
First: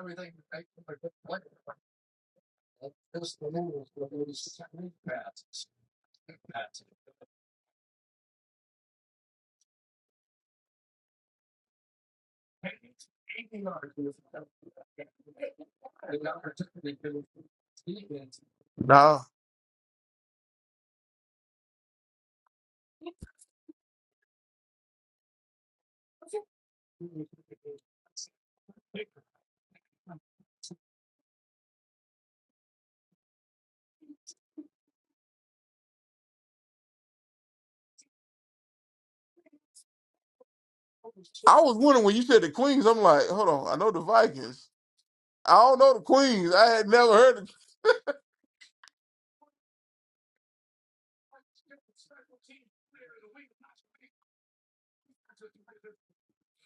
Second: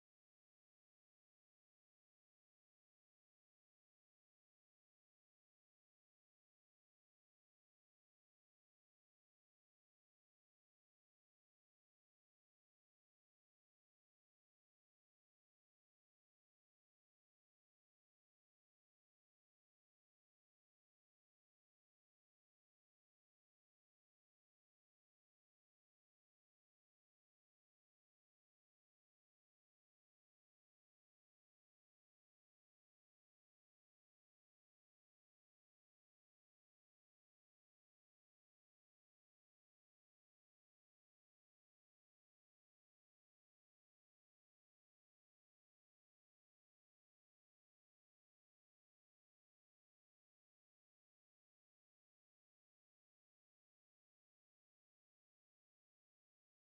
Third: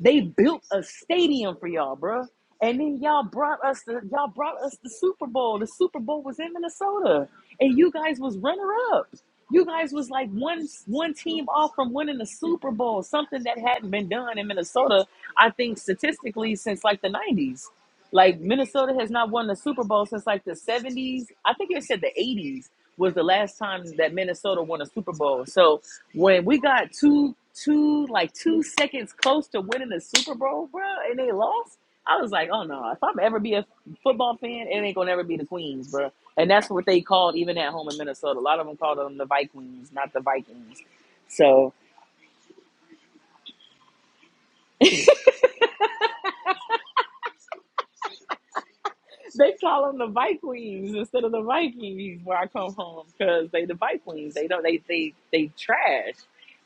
Speaker 1: They built a stadium for y'all, bro, And then y'all brought us the y'all brought us the Super Bowl. The Super Bowl was in Minnesota and you guys was runner ups. You guys was like one one team off from winning the Super Bowl, something that hadn't been done in Minnesota. I think statistically since like the '90s, like Minnesota has
Speaker 2: nah.
Speaker 1: not won the Super Bowl since like the '70s. I think it said the '80s was the last time that Minnesota won a Super Bowl. So when we got two two like two seconds close to winning the Super Bowl, bro, and they lost. I was like, oh no, if I'm ever be a football fan, it ain't gonna ever be the Queens, bro. And that's what they called even at home in Minnesota. A lot of them called them the Vikings, not the Vikings.
Speaker 2: I
Speaker 1: So
Speaker 2: was wondering when you said the Queens. I'm like, hold on, I know the Vikings. I don't know the Queens. I had never heard.
Speaker 1: They call them the Vikings instead of the Vikings where I come from because they the Vikings. They don't. They they they trash,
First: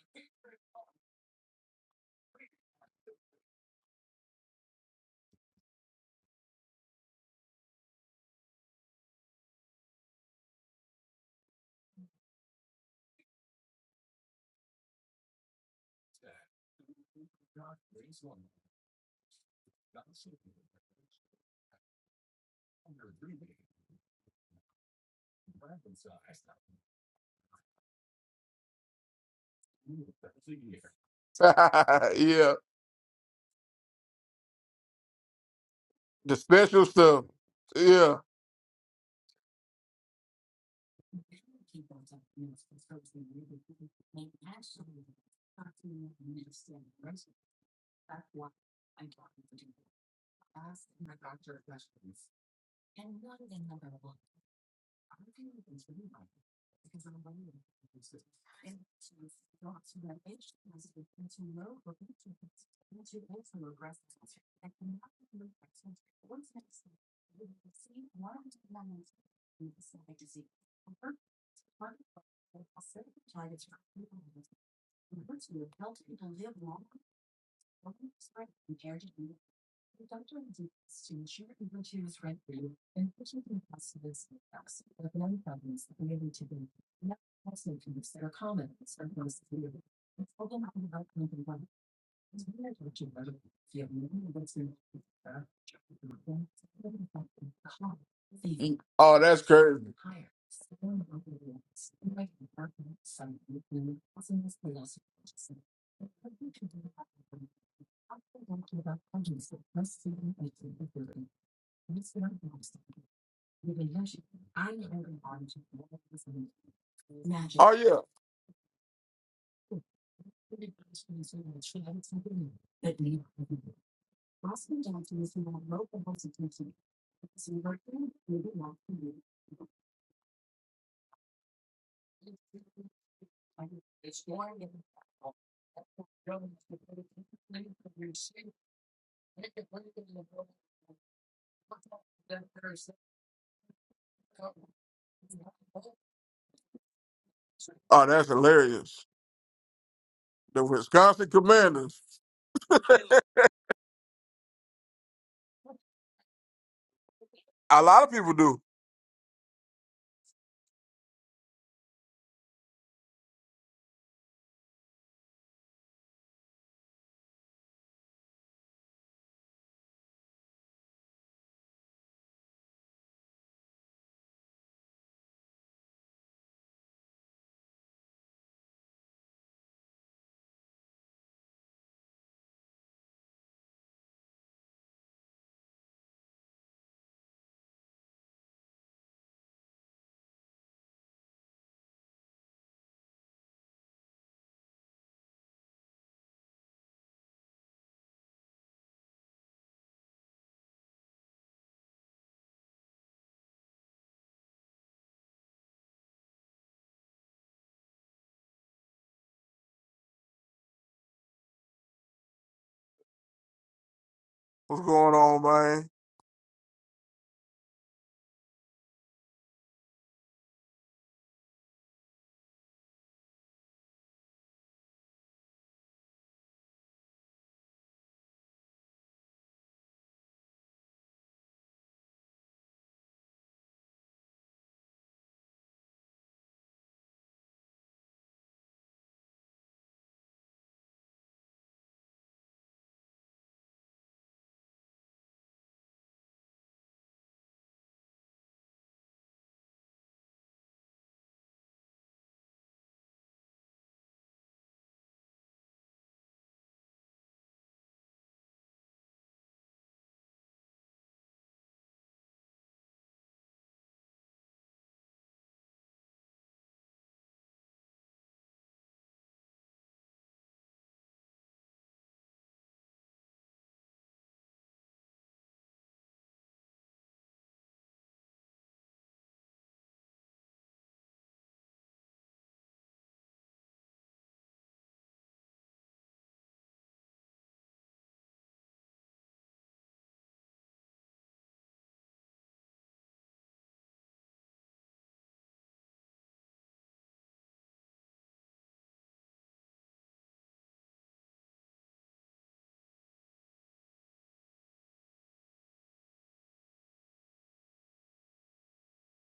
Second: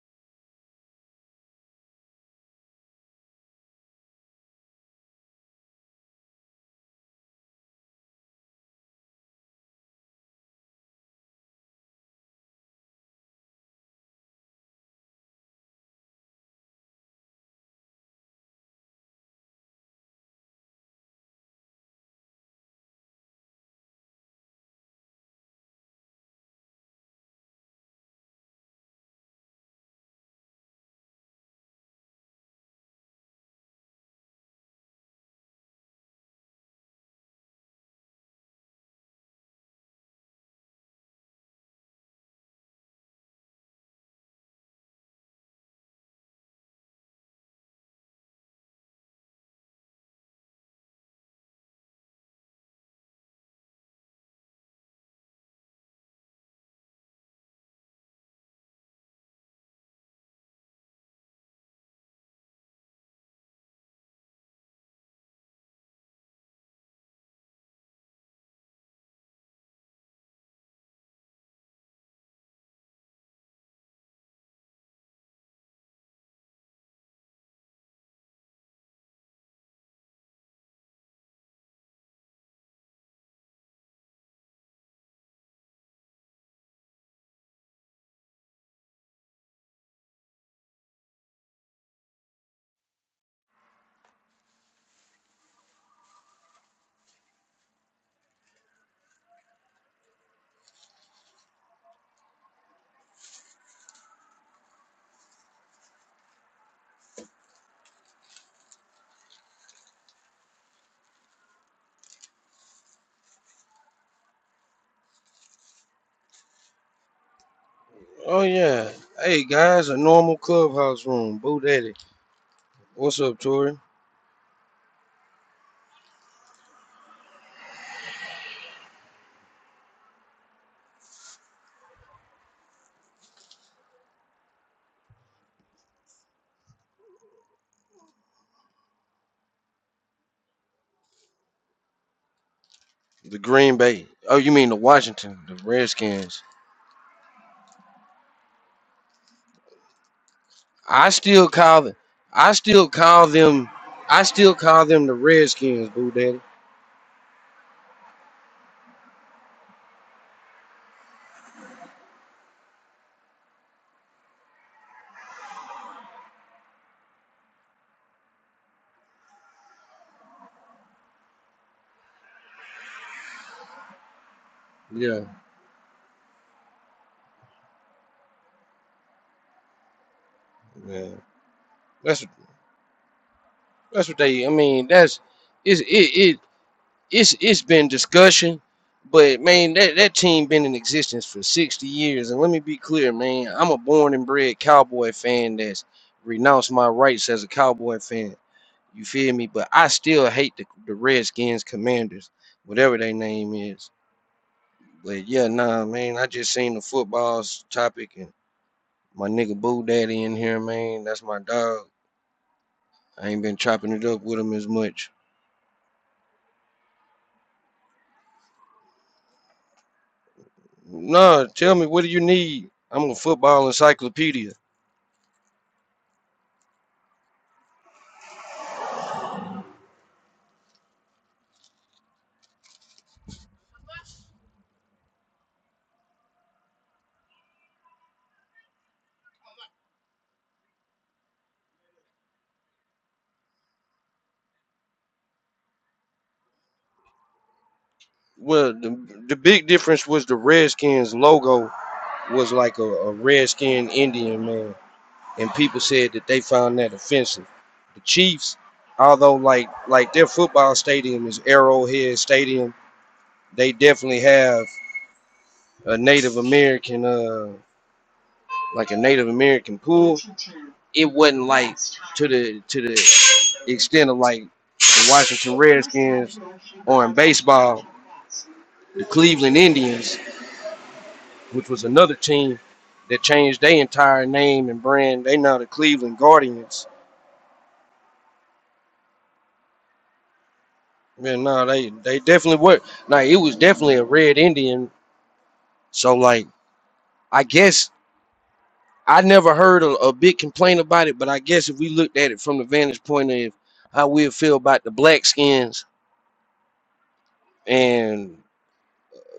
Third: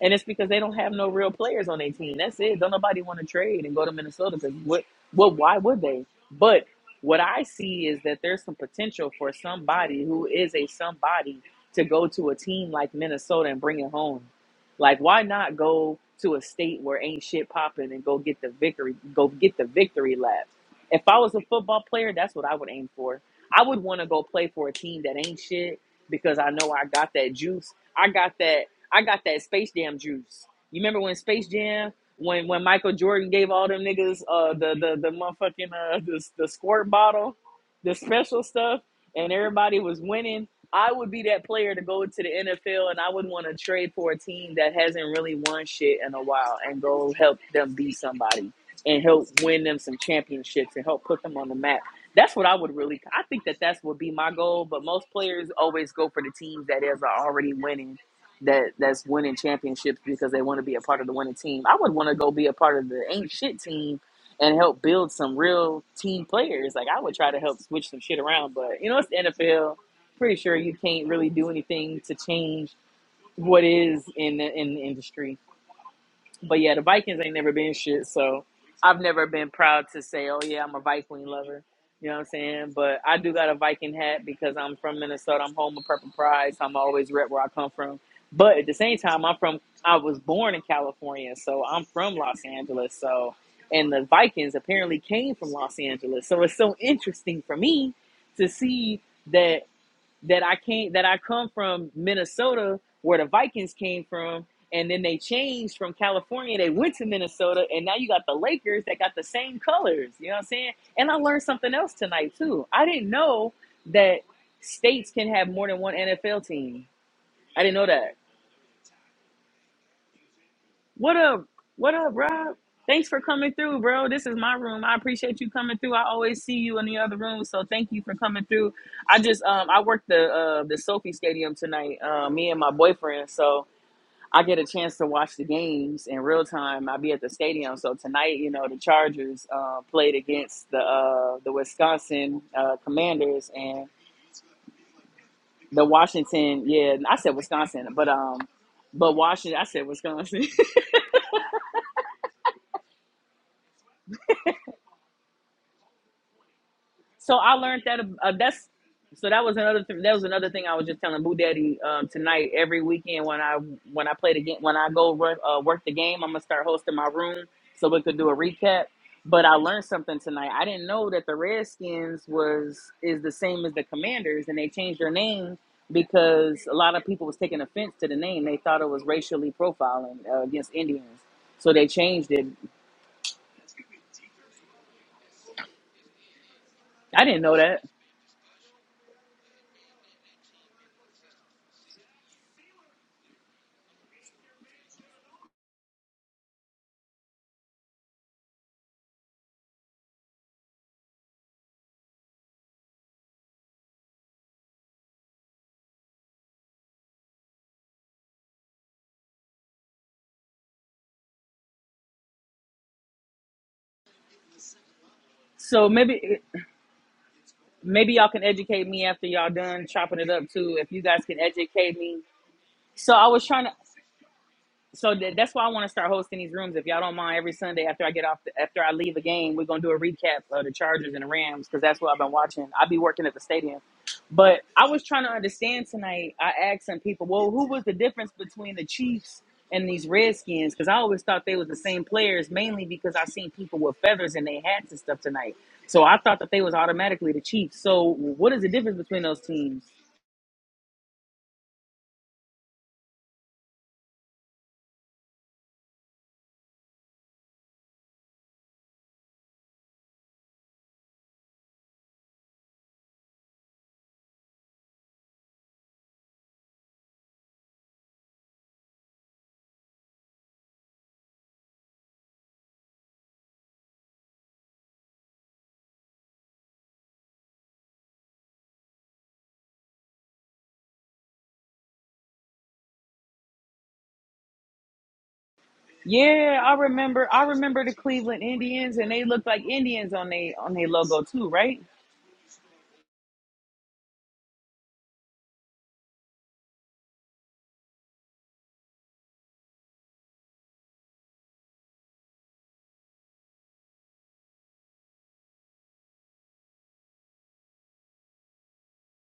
Speaker 1: and it's because they don't have no real players on their team. That's it. Don't nobody want to trade and go to Minnesota because what what why would they? But what I see is that there's some potential for somebody who is a somebody to go to a team like Minnesota and bring it home. Like why not go to a state where ain't shit popping and go get the victory? Go get the victory lap if I was a football player, that's what I would aim for. I would want to go play for a team that ain't shit because I know I got that juice. I got that. I got that Space Jam juice. You remember when Space Jam,
Speaker 2: Of...
Speaker 1: when
Speaker 2: yeah,
Speaker 1: when Michael Jordan gave all them niggas uh the the the motherfucking uh the,
Speaker 2: the
Speaker 1: the
Speaker 2: special
Speaker 1: squirt
Speaker 2: stuff.
Speaker 1: bottle, the
Speaker 2: Yeah.
Speaker 1: special stuff, and everybody was winning. I would be that player to go to the NFL, and I would want to trade for a team that hasn't really won shit in a while and go help them be somebody and help win them some championships and help put them on the map. That's what I would really. I think that that's would be my goal. But most players always go for the teams that is are already winning, that that's winning championships because they want to be a part of the winning team. I would want to go be a part of the ain't shit team and help build some real team players. Like I would try to help switch some shit around. But you know, it's the NFL. Pretty sure you can't really do anything to change what is in the in the industry. But yeah, the Vikings ain't never been shit, so I've never been proud to say, oh yeah, I'm a Viking lover. You know what I'm saying? But I do got a Viking hat because I'm from Minnesota. I'm home of Purple Pride, so I'm always rep where I come from. But at the same time, I'm from. I was born in California, so I'm from Los Angeles. So, and the Vikings apparently came from Los Angeles. So it's so interesting for me to see
Speaker 2: Oh, that's
Speaker 1: that
Speaker 2: crazy.
Speaker 1: that I came that I come from Minnesota where the Vikings came from and then they changed from California they went to Minnesota and now you got the Lakers that got the same colors you know what I'm saying and I learned something else tonight too I didn't know that states can have more than one NFL team I
Speaker 2: Oh
Speaker 1: didn't know
Speaker 2: yeah.
Speaker 1: that
Speaker 3: Oh yeah. Hey guys, a normal clubhouse
Speaker 1: What
Speaker 3: room.
Speaker 1: up?
Speaker 3: Boo
Speaker 1: What
Speaker 3: Daddy.
Speaker 1: up, Rob? Thanks for
Speaker 3: What's up,
Speaker 1: coming
Speaker 3: Tori?
Speaker 1: through, bro. This is my room. I appreciate you coming through. I always see you in the other room, so thank you for coming through. I just um I worked the uh the Sophie Stadium tonight. Uh, me and my boyfriend, so I get a chance to watch the games in real time. I be at the stadium, so tonight, you know, the Chargers uh, played against the uh the Wisconsin uh,
Speaker 3: The
Speaker 1: Commanders
Speaker 3: Green
Speaker 1: and
Speaker 3: Bay. Oh, you mean the Washington, the
Speaker 1: the
Speaker 3: Redskins.
Speaker 1: Washington. Yeah, I said Wisconsin,
Speaker 2: Oh,
Speaker 1: but
Speaker 2: that's
Speaker 1: um,
Speaker 2: hilarious.
Speaker 1: but Washington. I said Wisconsin.
Speaker 2: The
Speaker 3: I
Speaker 2: Wisconsin
Speaker 3: still call them
Speaker 2: Commanders.
Speaker 3: I still call them I still call them the Redskins, Boo Daddy.
Speaker 1: So I
Speaker 2: A
Speaker 1: learned that
Speaker 2: lot
Speaker 1: uh,
Speaker 2: of
Speaker 1: uh,
Speaker 2: people do.
Speaker 1: that's so that was another th- that was another thing I was just telling Boo Daddy um, tonight. Every weekend when I when I play the game when I go work, uh, work the game, I'm gonna start hosting my room so we could do a recap. But I learned something tonight. I didn't know that the Redskins was is the same as the Commanders, and they changed their
Speaker 3: Yeah,
Speaker 1: name because a lot of people was taking offense to the name. They thought it was racially profiling uh, against
Speaker 3: man.
Speaker 1: Indians, so they
Speaker 3: That's
Speaker 1: changed it.
Speaker 3: that's what they I mean, that's it's it,
Speaker 1: I
Speaker 3: it's
Speaker 1: didn't know
Speaker 3: it's
Speaker 1: that.
Speaker 3: been discussion, but man, that, that team been in existence for 60 years. And let me be clear, man, I'm a born and bred cowboy fan that's renounced my rights as a cowboy fan. You feel me? But I still hate the, the Redskins commanders, whatever their name is. But yeah, nah, man, I just seen the football's topic and my nigga Boo Daddy in here, man. That's my dog. I ain't been chopping it up with him as
Speaker 2: What's
Speaker 3: much.
Speaker 2: going on,
Speaker 1: So
Speaker 2: man?
Speaker 1: maybe. maybe y'all can educate me after y'all done chopping it up too if you guys can
Speaker 3: Nah, tell me
Speaker 1: educate
Speaker 3: what do
Speaker 1: me
Speaker 3: you need? I'm
Speaker 1: so
Speaker 3: a
Speaker 1: i was trying
Speaker 3: football
Speaker 1: to
Speaker 3: encyclopedia.
Speaker 1: so that, that's why I want to start hosting these rooms. If y'all don't mind, every Sunday after I get off, the, after I leave a game, we're gonna do a recap of the Chargers and the Rams because that's what I've been watching. I will be working at the stadium, but I was trying to understand tonight. I asked some people, well, who was the difference between the Chiefs and these Redskins? Because I always thought they was the same players, mainly because I seen people with feathers in their hats and stuff tonight. So I thought that they was automatically the Chiefs. So what is the
Speaker 3: Well,
Speaker 1: difference between
Speaker 3: the, the
Speaker 1: those
Speaker 3: big
Speaker 1: teams?
Speaker 3: difference was the Redskins logo was like a, a Redskin Indian man, and people said that they found that offensive. The Chiefs, although like like their football stadium is Arrowhead Stadium, they definitely have a Native American uh like a Native American pool. It wasn't like to the to the extent of like the Washington Redskins or in baseball, the Cleveland Indians which was another team that changed their entire name and brand. They now the Cleveland
Speaker 1: Yeah, I
Speaker 3: Guardians.
Speaker 1: remember. I remember the Cleveland Indians, and they looked like Indians on they on their logo
Speaker 3: Man,
Speaker 1: too,
Speaker 3: no,
Speaker 1: right?
Speaker 3: they they definitely were. Like it was definitely a red Indian. So like, I guess I never heard a, a big complaint about it, but I guess if we looked at it from the vantage point of how we feel about the black skins and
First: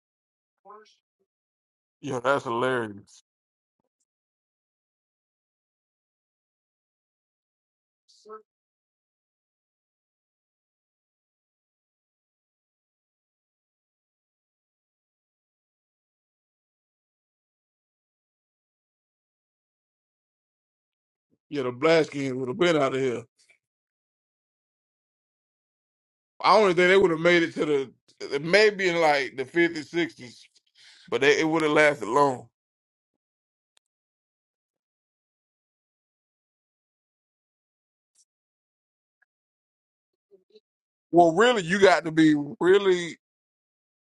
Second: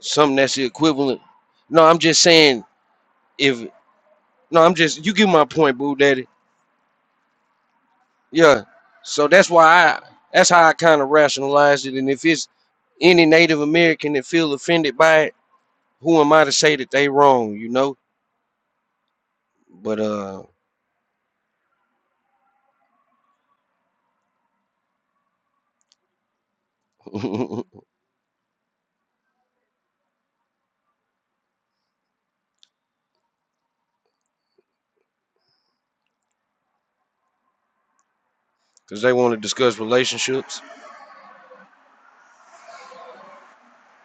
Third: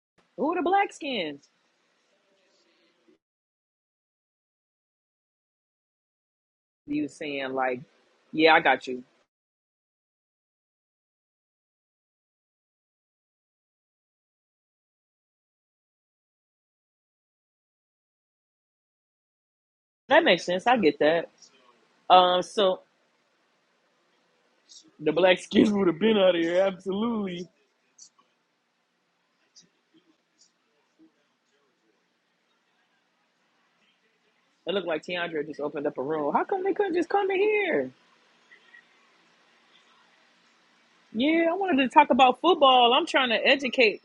Speaker 3: something
Speaker 1: Who
Speaker 3: that's
Speaker 1: are the
Speaker 3: the
Speaker 1: black
Speaker 3: equivalent.
Speaker 1: skins?
Speaker 3: No, I'm
Speaker 2: Yeah,
Speaker 3: just
Speaker 2: that's
Speaker 3: saying
Speaker 2: hilarious.
Speaker 3: if no, I'm just you get my point, Boo Daddy
Speaker 1: You saying like, yeah, I
Speaker 3: Yeah.
Speaker 1: got you.
Speaker 3: So that's why I that's how I kind of rationalize it. And if it's any Native American that feel offended by it, who am I to say that they wrong, you know? But
Speaker 1: That
Speaker 3: uh
Speaker 1: makes sense. I get that.
Speaker 2: Yeah, the Blaskins
Speaker 1: Um,
Speaker 2: would have been
Speaker 1: so
Speaker 2: out of here.
Speaker 1: the black skins would have been out of
Speaker 2: I
Speaker 1: here,
Speaker 2: only think they would have made
Speaker 1: absolutely.
Speaker 2: it to the maybe in like the 50s, 60s, but they, it would have lasted long.
Speaker 1: It looked like Tiandra just opened up a room. How come they couldn't just come in here?
Speaker 3: because they want to discuss relationships.
Speaker 2: Well,
Speaker 1: Yeah, I
Speaker 2: really, you
Speaker 1: wanted to
Speaker 2: got
Speaker 1: talk
Speaker 2: to be
Speaker 1: about football. I'm
Speaker 2: really.
Speaker 1: trying to educate.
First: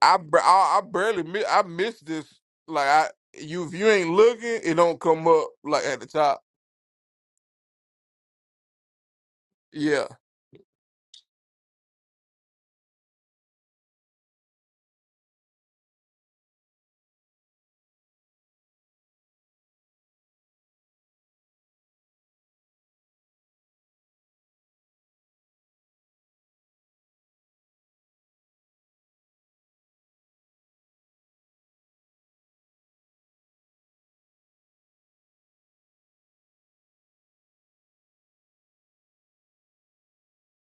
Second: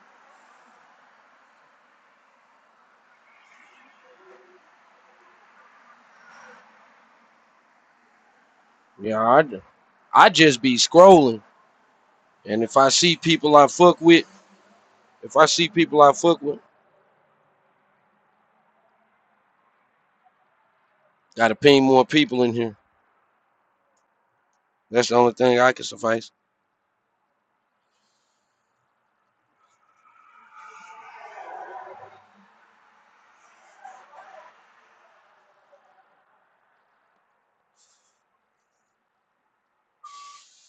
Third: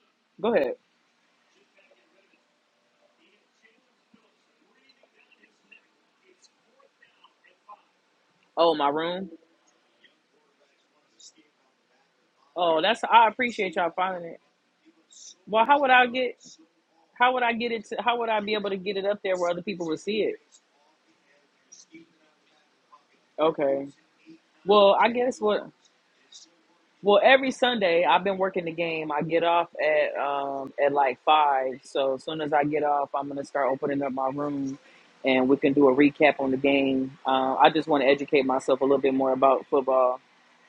Speaker 2: I ba-
Speaker 1: Go ahead.
Speaker 2: I, I barely mi- I missed this. Like I, you if you ain't looking, it don't come up like at the top.
Speaker 1: Oh, my
Speaker 3: Yeah,
Speaker 1: room.
Speaker 3: I,
Speaker 2: Yeah,
Speaker 3: I just be scrolling. And if
Speaker 1: Oh,
Speaker 3: I
Speaker 1: that's.
Speaker 3: see
Speaker 1: I
Speaker 3: people I
Speaker 1: appreciate y'all
Speaker 3: fuck with,
Speaker 1: finding it.
Speaker 3: if I
Speaker 1: Well,
Speaker 3: see
Speaker 1: how would
Speaker 3: people
Speaker 1: I
Speaker 3: I
Speaker 1: get?
Speaker 3: fuck with,
Speaker 1: How would I get it? To, how would I be able to get it up there where other people would see it?
Speaker 3: gotta ping more people in here.
Speaker 1: Okay. Well, I
Speaker 3: That's the only
Speaker 1: guess
Speaker 3: thing
Speaker 1: what.
Speaker 3: I can suffice.
Speaker 1: Well, every Sunday I've been working the game. I get off at um at like five. So as soon as I get off, I'm gonna start opening up my room, and we can do a recap on the game. Uh, I just want to educate myself a little bit more about football,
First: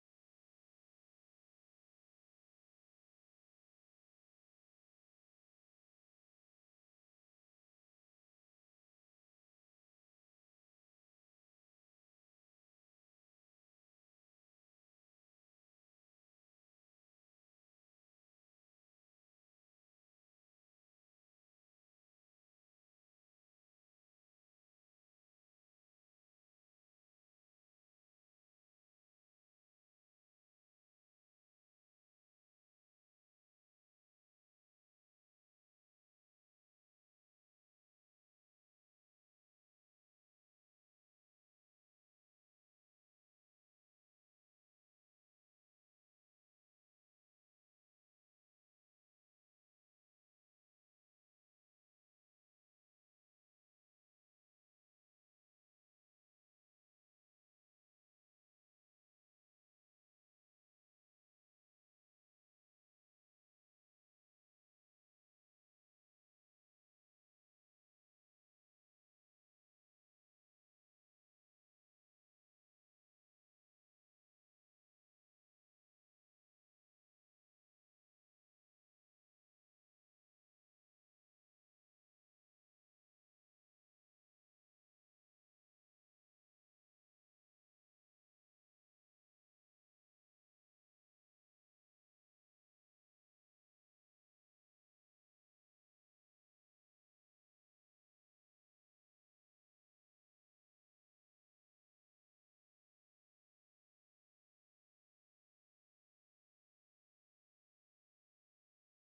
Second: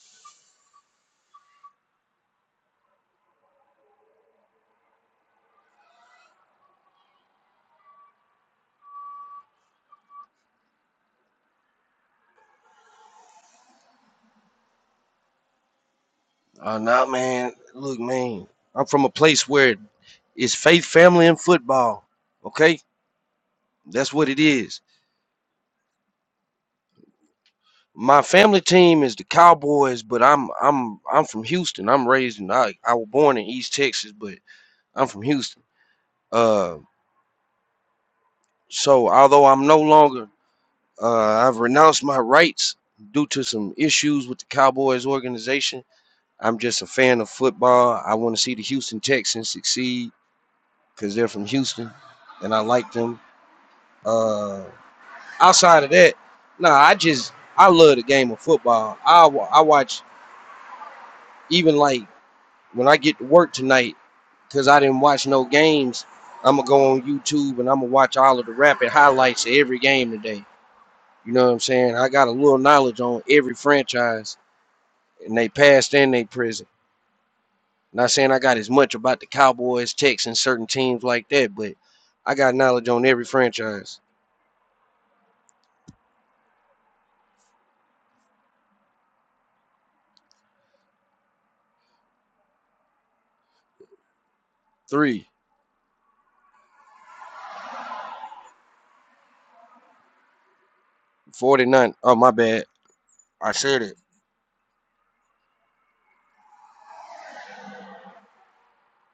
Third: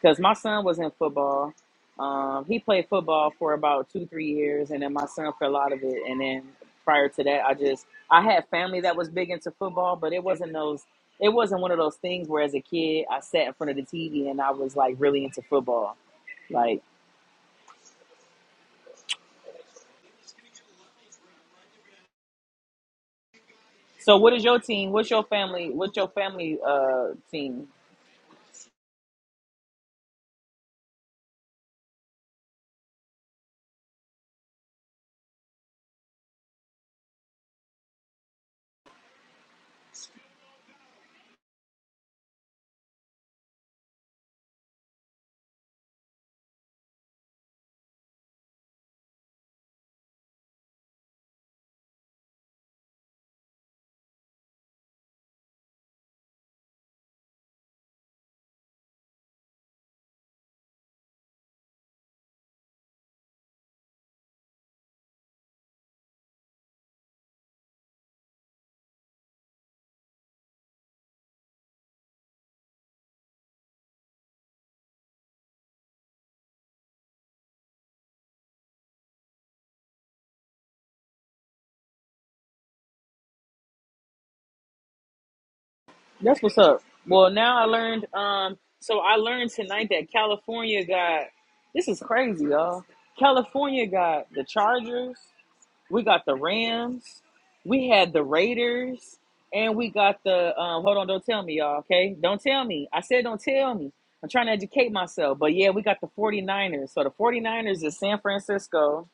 Speaker 1: because my son was in football. Um, he played football for about two three years, and then my son fell out of it. And then prior to that, I just I had family that was big into football, but it wasn't those. It wasn't one of those things where, as a kid, I sat in front of the TV and I was like really into football
Speaker 3: Oh
Speaker 1: like,
Speaker 3: no, man. Look, man, I'm from a place where it's faith, family, and football. Okay? That's
Speaker 1: so
Speaker 3: what
Speaker 1: what
Speaker 3: it
Speaker 1: is your
Speaker 3: is.
Speaker 1: team? What's your family? What's your family uh team?
Speaker 3: My family team is the Cowboys, but I'm I'm I'm from Houston. I'm raised in I, I was born in East Texas, but I'm from Houston. Uh, so although I'm no longer uh, I've renounced my rights due to some issues with the Cowboys organization. I'm just a fan of football. I want to see the Houston Texans succeed because they're from Houston, and I like them. Uh, outside of that, nah, I just I love the game of football. I wa- I watch even like When I get to work tonight, because I didn't watch no games, I'm going to go on YouTube and I'm going to watch all of the rapid highlights of every game today. You know what I'm saying? I got a little knowledge on every franchise and they past and they present. Not saying I got as much about the Cowboys, Texans, certain teams like that, but I got knowledge on every franchise.
Speaker 1: That's what's up. Well, now I learned. Um, so I learned tonight that California got. This is crazy, y'all. California got the Chargers.
Speaker 3: Three,
Speaker 1: We got the Rams. We had the Raiders, and we got the. Um, hold on, don't tell me, y'all.
Speaker 3: forty-nine.
Speaker 1: Okay,
Speaker 3: Oh, my
Speaker 1: don't tell
Speaker 3: bad.
Speaker 1: me. I said don't
Speaker 3: I
Speaker 1: tell
Speaker 3: said it.
Speaker 1: me. I'm trying to educate myself, but yeah, we got the 49ers. So the 49ers is San Francisco.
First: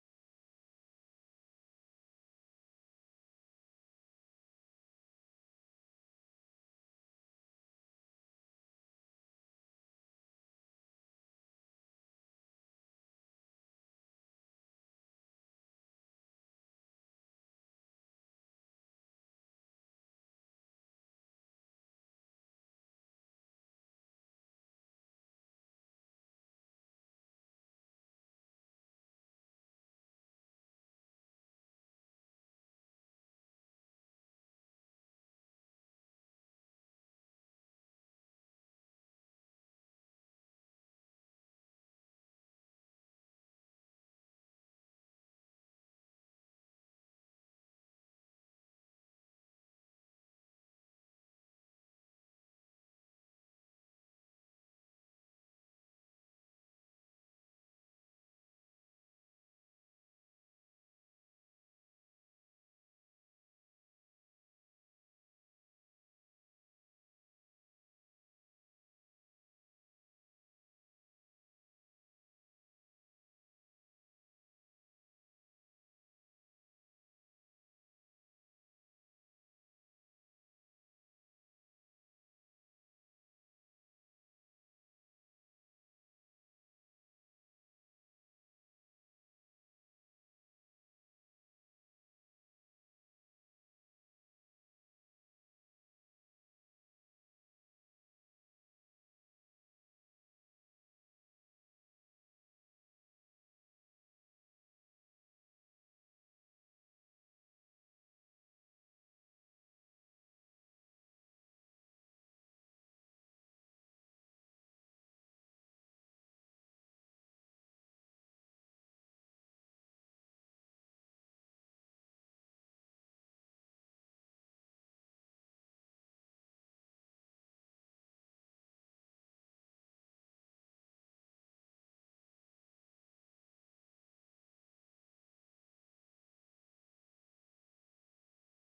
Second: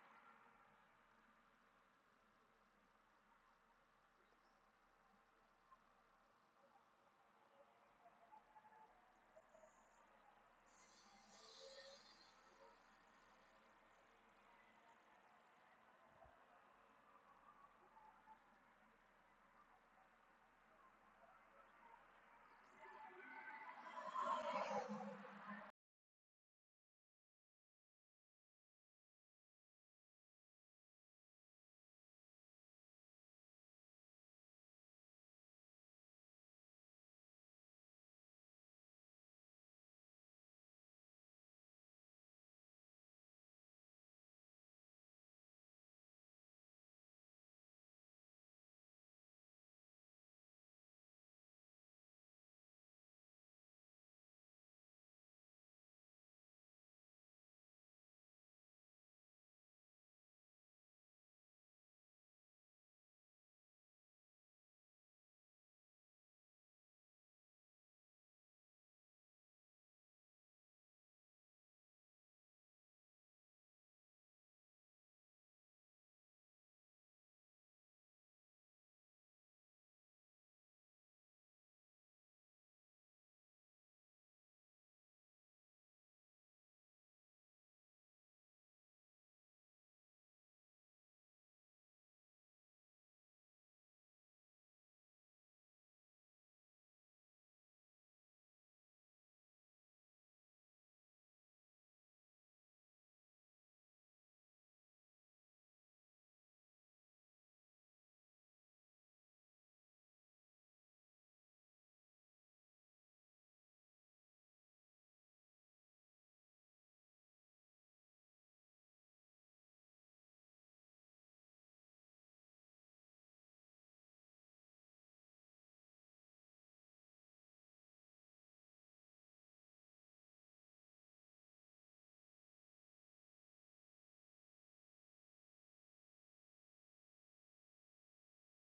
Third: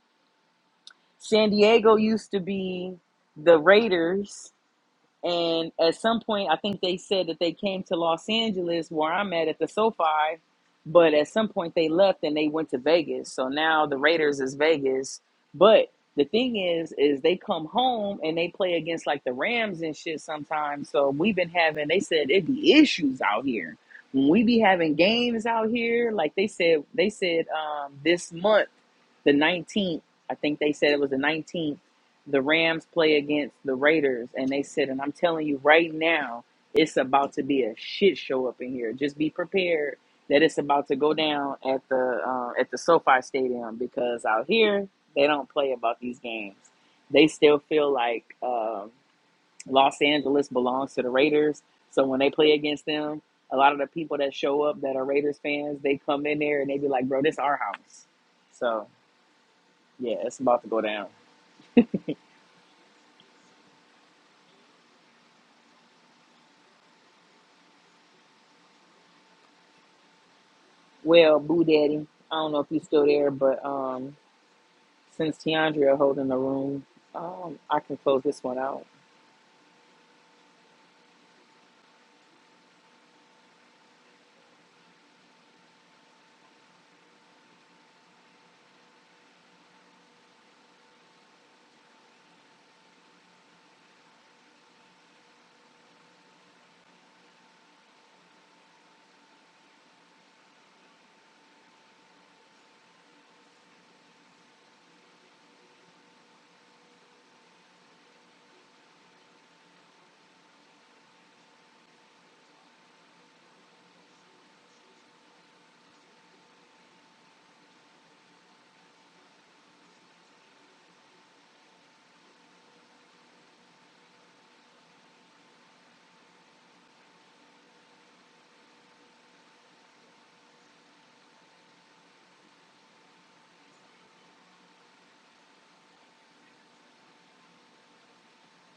Speaker 1: San Diego used to be the Raiders, and at some point, I think they said that they came to Los Angeles, where I'm at at the SoFi, but at some point they left and they went to Vegas. So now the Raiders is Vegas, but the thing is, is they come home and they play against like the Rams and shit sometimes. So we've been having, they said it be issues out here when we be having games out here. Like they said, they said um, this month the 19th, I think they said it was the 19th, the Rams play against the Raiders. And they said, and I'm telling you right now, it's about to be a shit show up in here. Just be prepared that it's about to go down at the uh, at the SoFi Stadium because out here they don't play about these games. They still feel like um Los Angeles belongs to the Raiders. So when they play against them, a lot of the people that show up that are Raiders fans, they come in there and they be like, "Bro, this our house." So yeah, it's about to go down. Well, Boo Daddy, I don't know if you're still there, but um, since Tiandria holding the room, um, I can close this one out.